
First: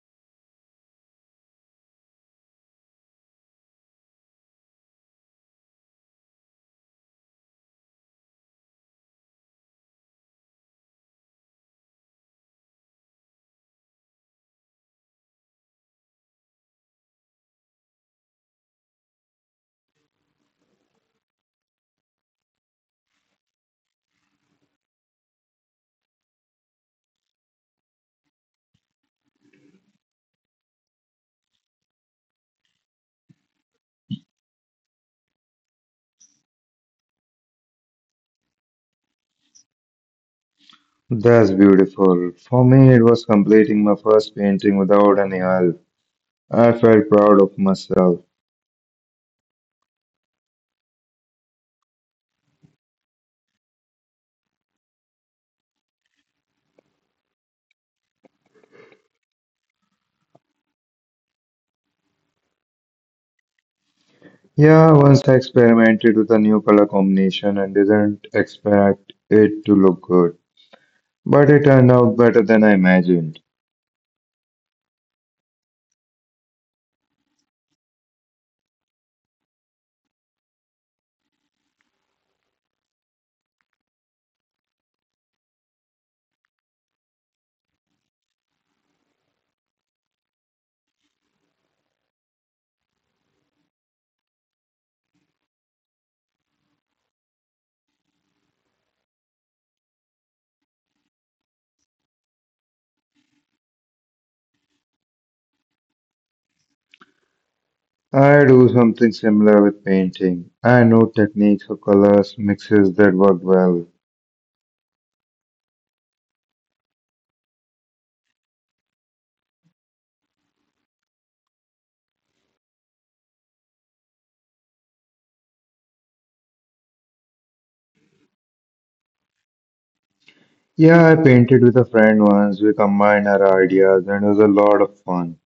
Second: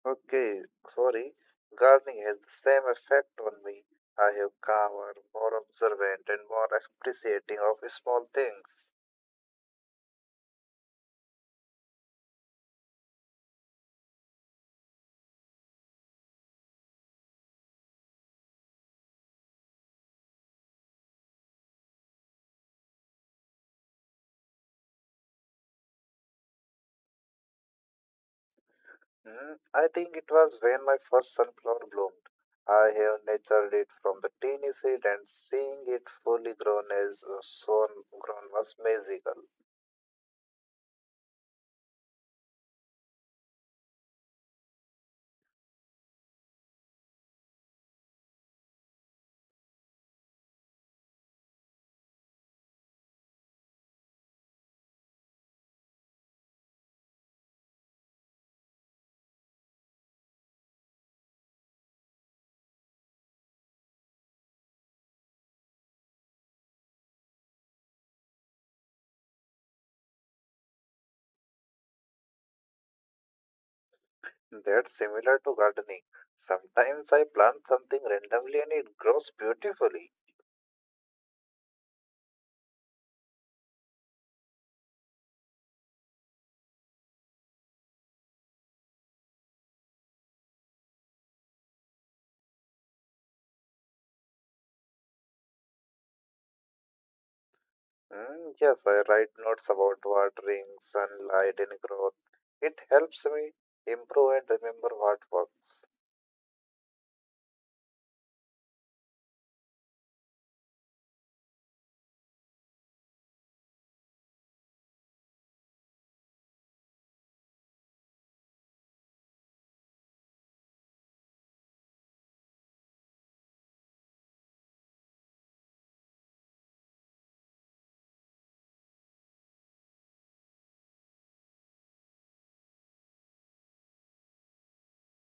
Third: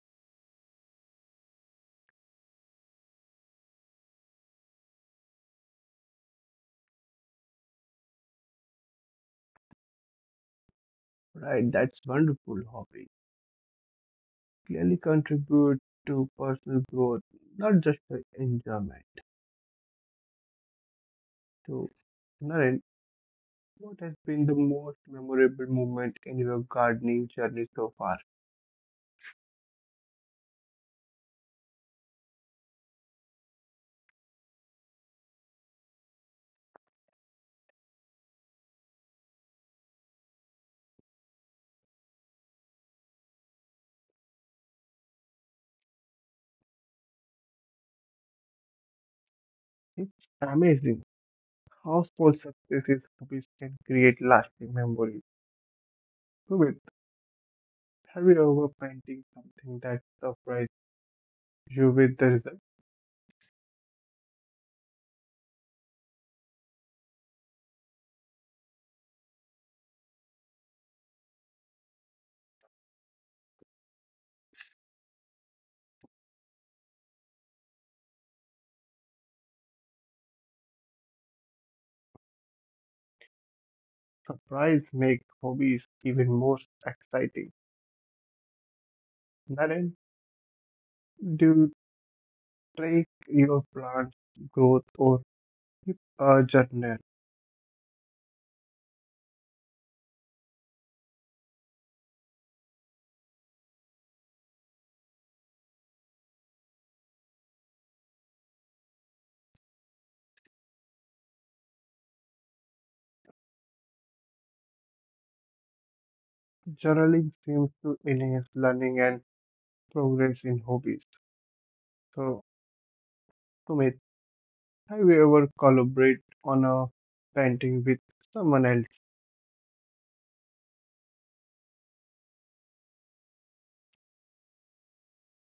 S3: Okay, sorry. Gardening has the same effect on me. I have calmer, more observant, and more appreciating of small things.
S1: right, that's wonderful hobby. Clearly contribute to personal growth, not just for enjoyment. So, Naren, what has been the most memorable moment in your gardening journey so far?
S3: I think it was when my first sunflower bloomed. I have nurtured it from the teeny seed, and seeing it fully grown as soon grown was magical.
S2: That's beautiful. For me, it was completing my first painting without any help. I felt proud of myself.
S1: It's amazing how small successes hobbies can create lasting memories. Sumit, have you ever painting something that surprised you with the result?
S2: Yeah, once I experimented with a new color combination and didn't expect it to look good, but it turned out better than I imagined.
S3: That's similar to gardening. Sometimes I plant something randomly and it grows beautifully.
S1: Surprise makes hobbies even more exciting. Naren, do you track your plant's growth or keep a journal?
S3: Mm, yes, I write notes about watering, sunlight, and growth. It helps me improve and remember what works.
S2: I do something similar with painting. I know techniques for colors, mixes that work well.
S1: Journaling seems to enhance learning and progress in hobbies. So, Sumit, have you ever collaborated on a painting with someone else?
S2: Yeah, I painted with a friend once. We combined our ideas and it was a lot of fun.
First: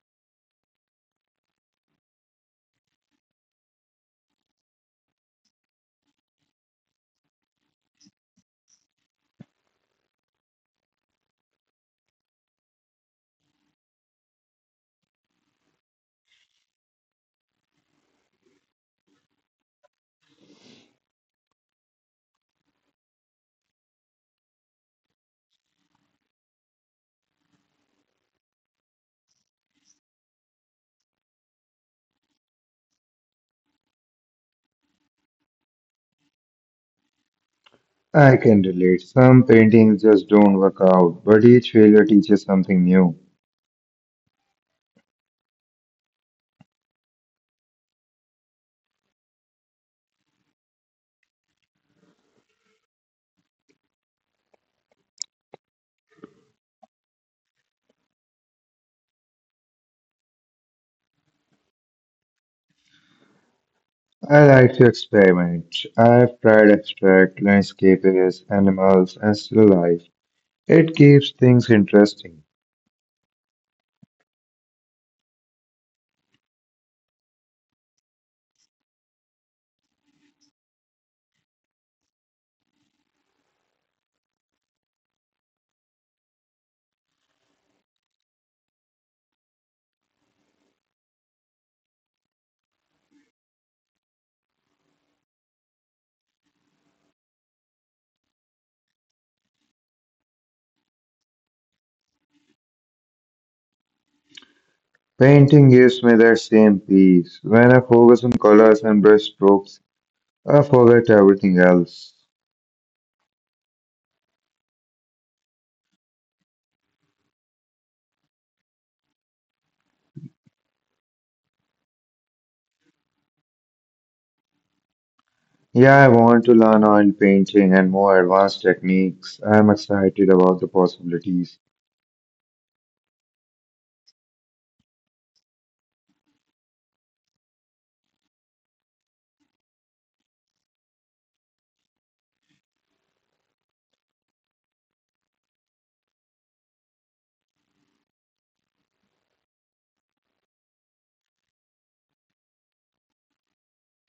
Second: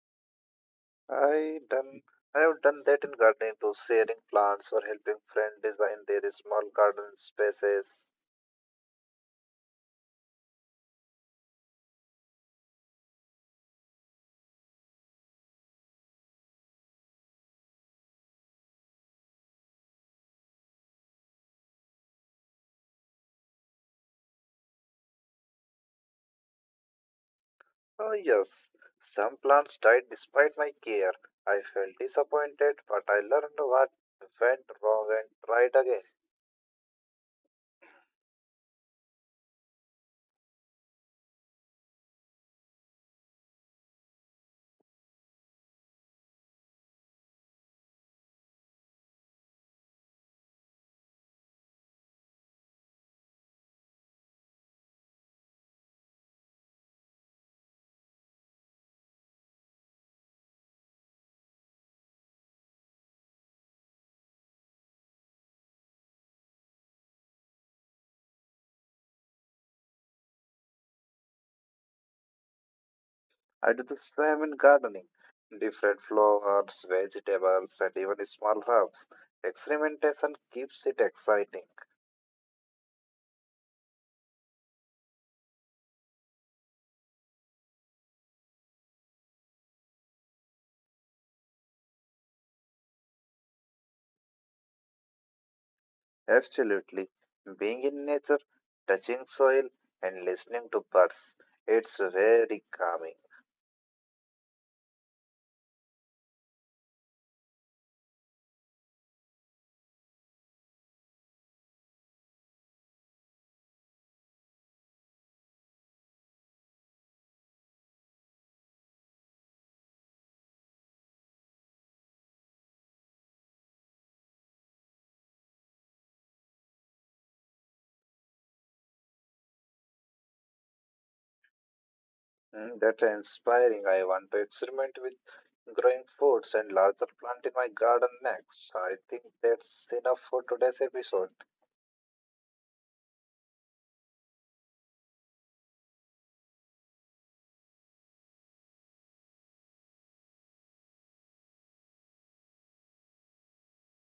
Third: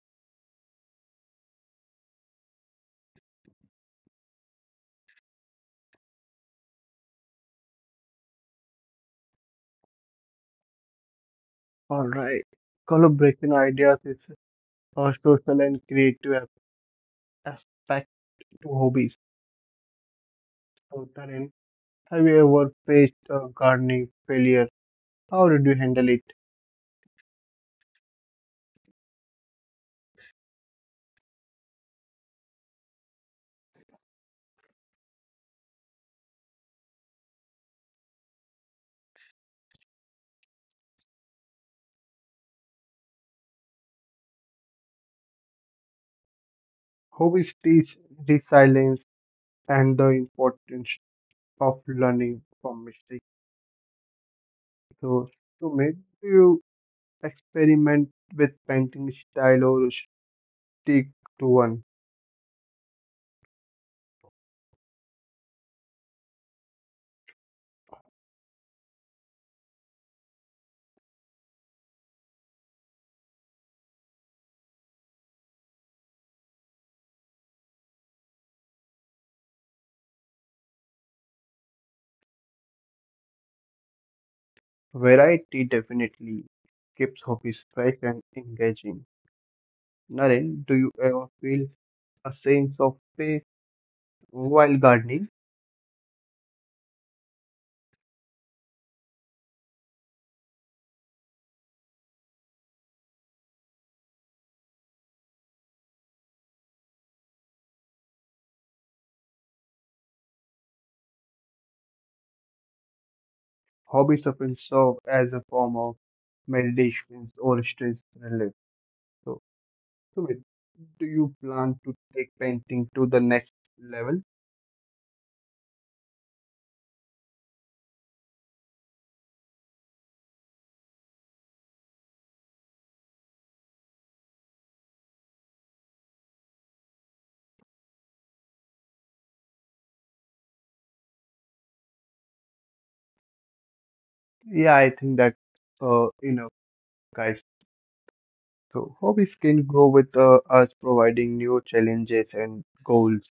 S3: I done I have done that in gardening too, sharing plants or helping friend design their small garden spaces.
S1: Alright. Collaboration ideas is a social and creative aspect to hobbies. So, Tarun, have you ever faced a gardening failure? How did you handle it?
S3: Oh yes, some plants died despite my care. I felt disappointed, but I learned what went wrong and tried again.
S2: I can relate. Some paintings just don't work out, but each failure teaches something new.
S1: Hobbies teach resilience and the importance of learning from mistakes. So, Sumit, do you experiment with painting style or stick to one?
S2: I like to experiment. I've tried abstract, landscapes, animals, and still life. It keeps things interesting.
S3: I do the same in gardening. Different flowers, vegetables, and even small herbs. Experimentation keeps it exciting.
S1: Variety definitely keeps hobbies fresh and engaging. Naren, do you ever feel a sense of peace while gardening?
S3: Absolutely. Being in nature, touching soil, and listening to birds, it's very calming.
S2: Painting gives me that same peace. When I focus on colors and brush strokes, I forget everything else.
S1: Hobbies often serve as a form of meditation or stress relief. So, Sumit, do you plan to take painting to the next level?
S2: Yeah, I want to learn oil painting and more advanced techniques. I am excited about the possibilities.
S3: That's inspiring. I want to experiment with growing foods and larger plant in my garden next. I think that's enough for today's episode.
S1: Yeah, I think that enough, guys. So, hobbies can grow with us providing new challenges and goals.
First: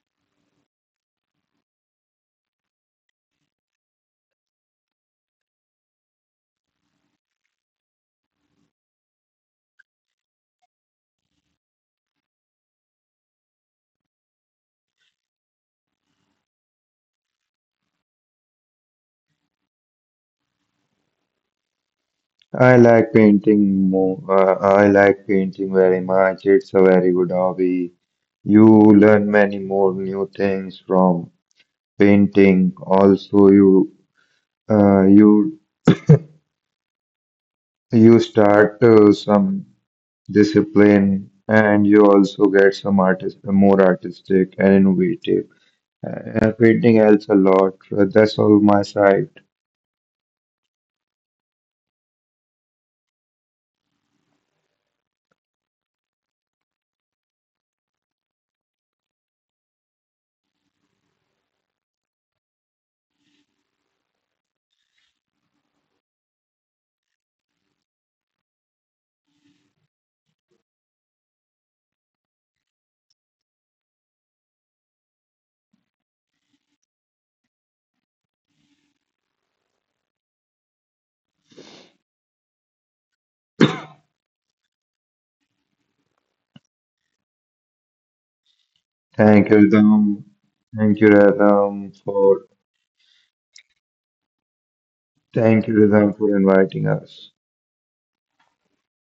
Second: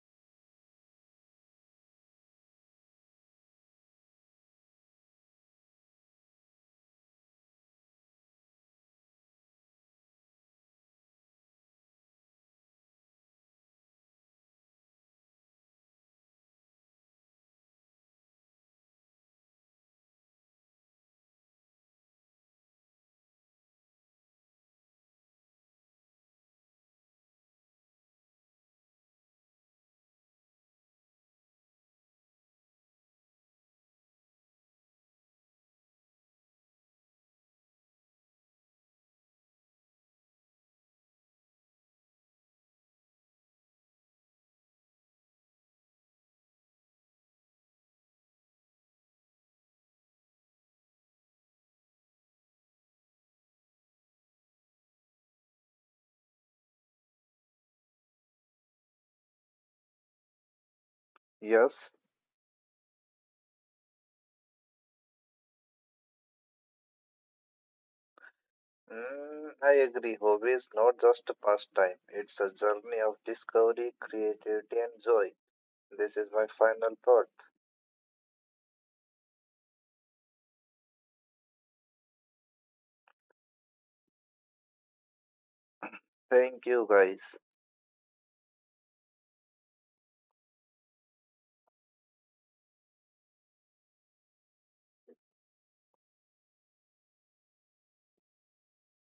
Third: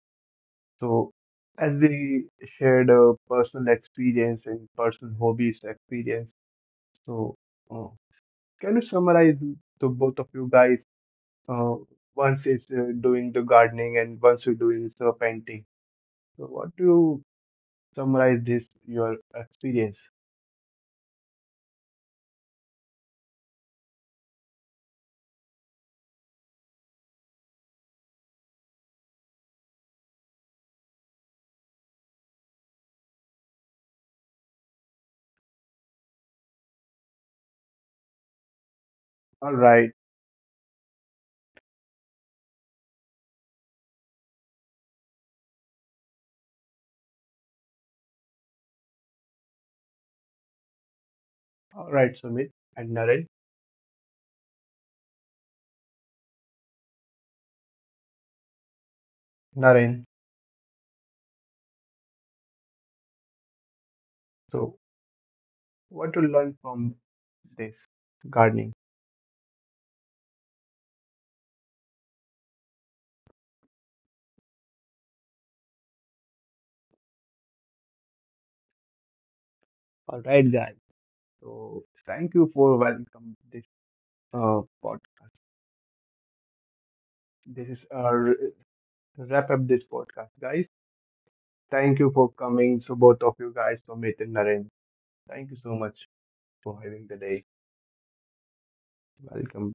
S1: So, as we shared a personal experience and personal hobbies experience, so uh, can you summarize to both of you guys? Uh, once is doing the gardening and once you're doing the painting. So, what do you summarize this your experience?
S2: I like painting more. I like painting very much. It's a very good hobby. You learn many more new things from painting. Also, you uh, you you start
S1: All right,
S2: some discipline, and you also get some artist more artistic and innovative. Everything else a lot. That's all my side.
S1: all right, Sumit and Naren.
S3: Yes.
S1: So, what to learn from this gardening?
S3: I agree. Hobby is not just a pastime, it's a journey of discovery, creativity, and joy. This is my final thought.
S1: All right, guys. So, thank you for welcome this podcast.
S3: Thank you,
S1: This is
S3: guys.
S1: our wrap up this
S2: Thank you,
S1: podcast, guys.
S2: Rhythm. Thank you,
S1: Thank you for
S2: Rhythm,
S1: coming. So
S2: for
S1: both of you guys, Sumit and Naren, thank you so much
S2: thank you, Rhythm,
S1: for
S2: for
S1: having the day.
S2: inviting us.
S1: Welcome.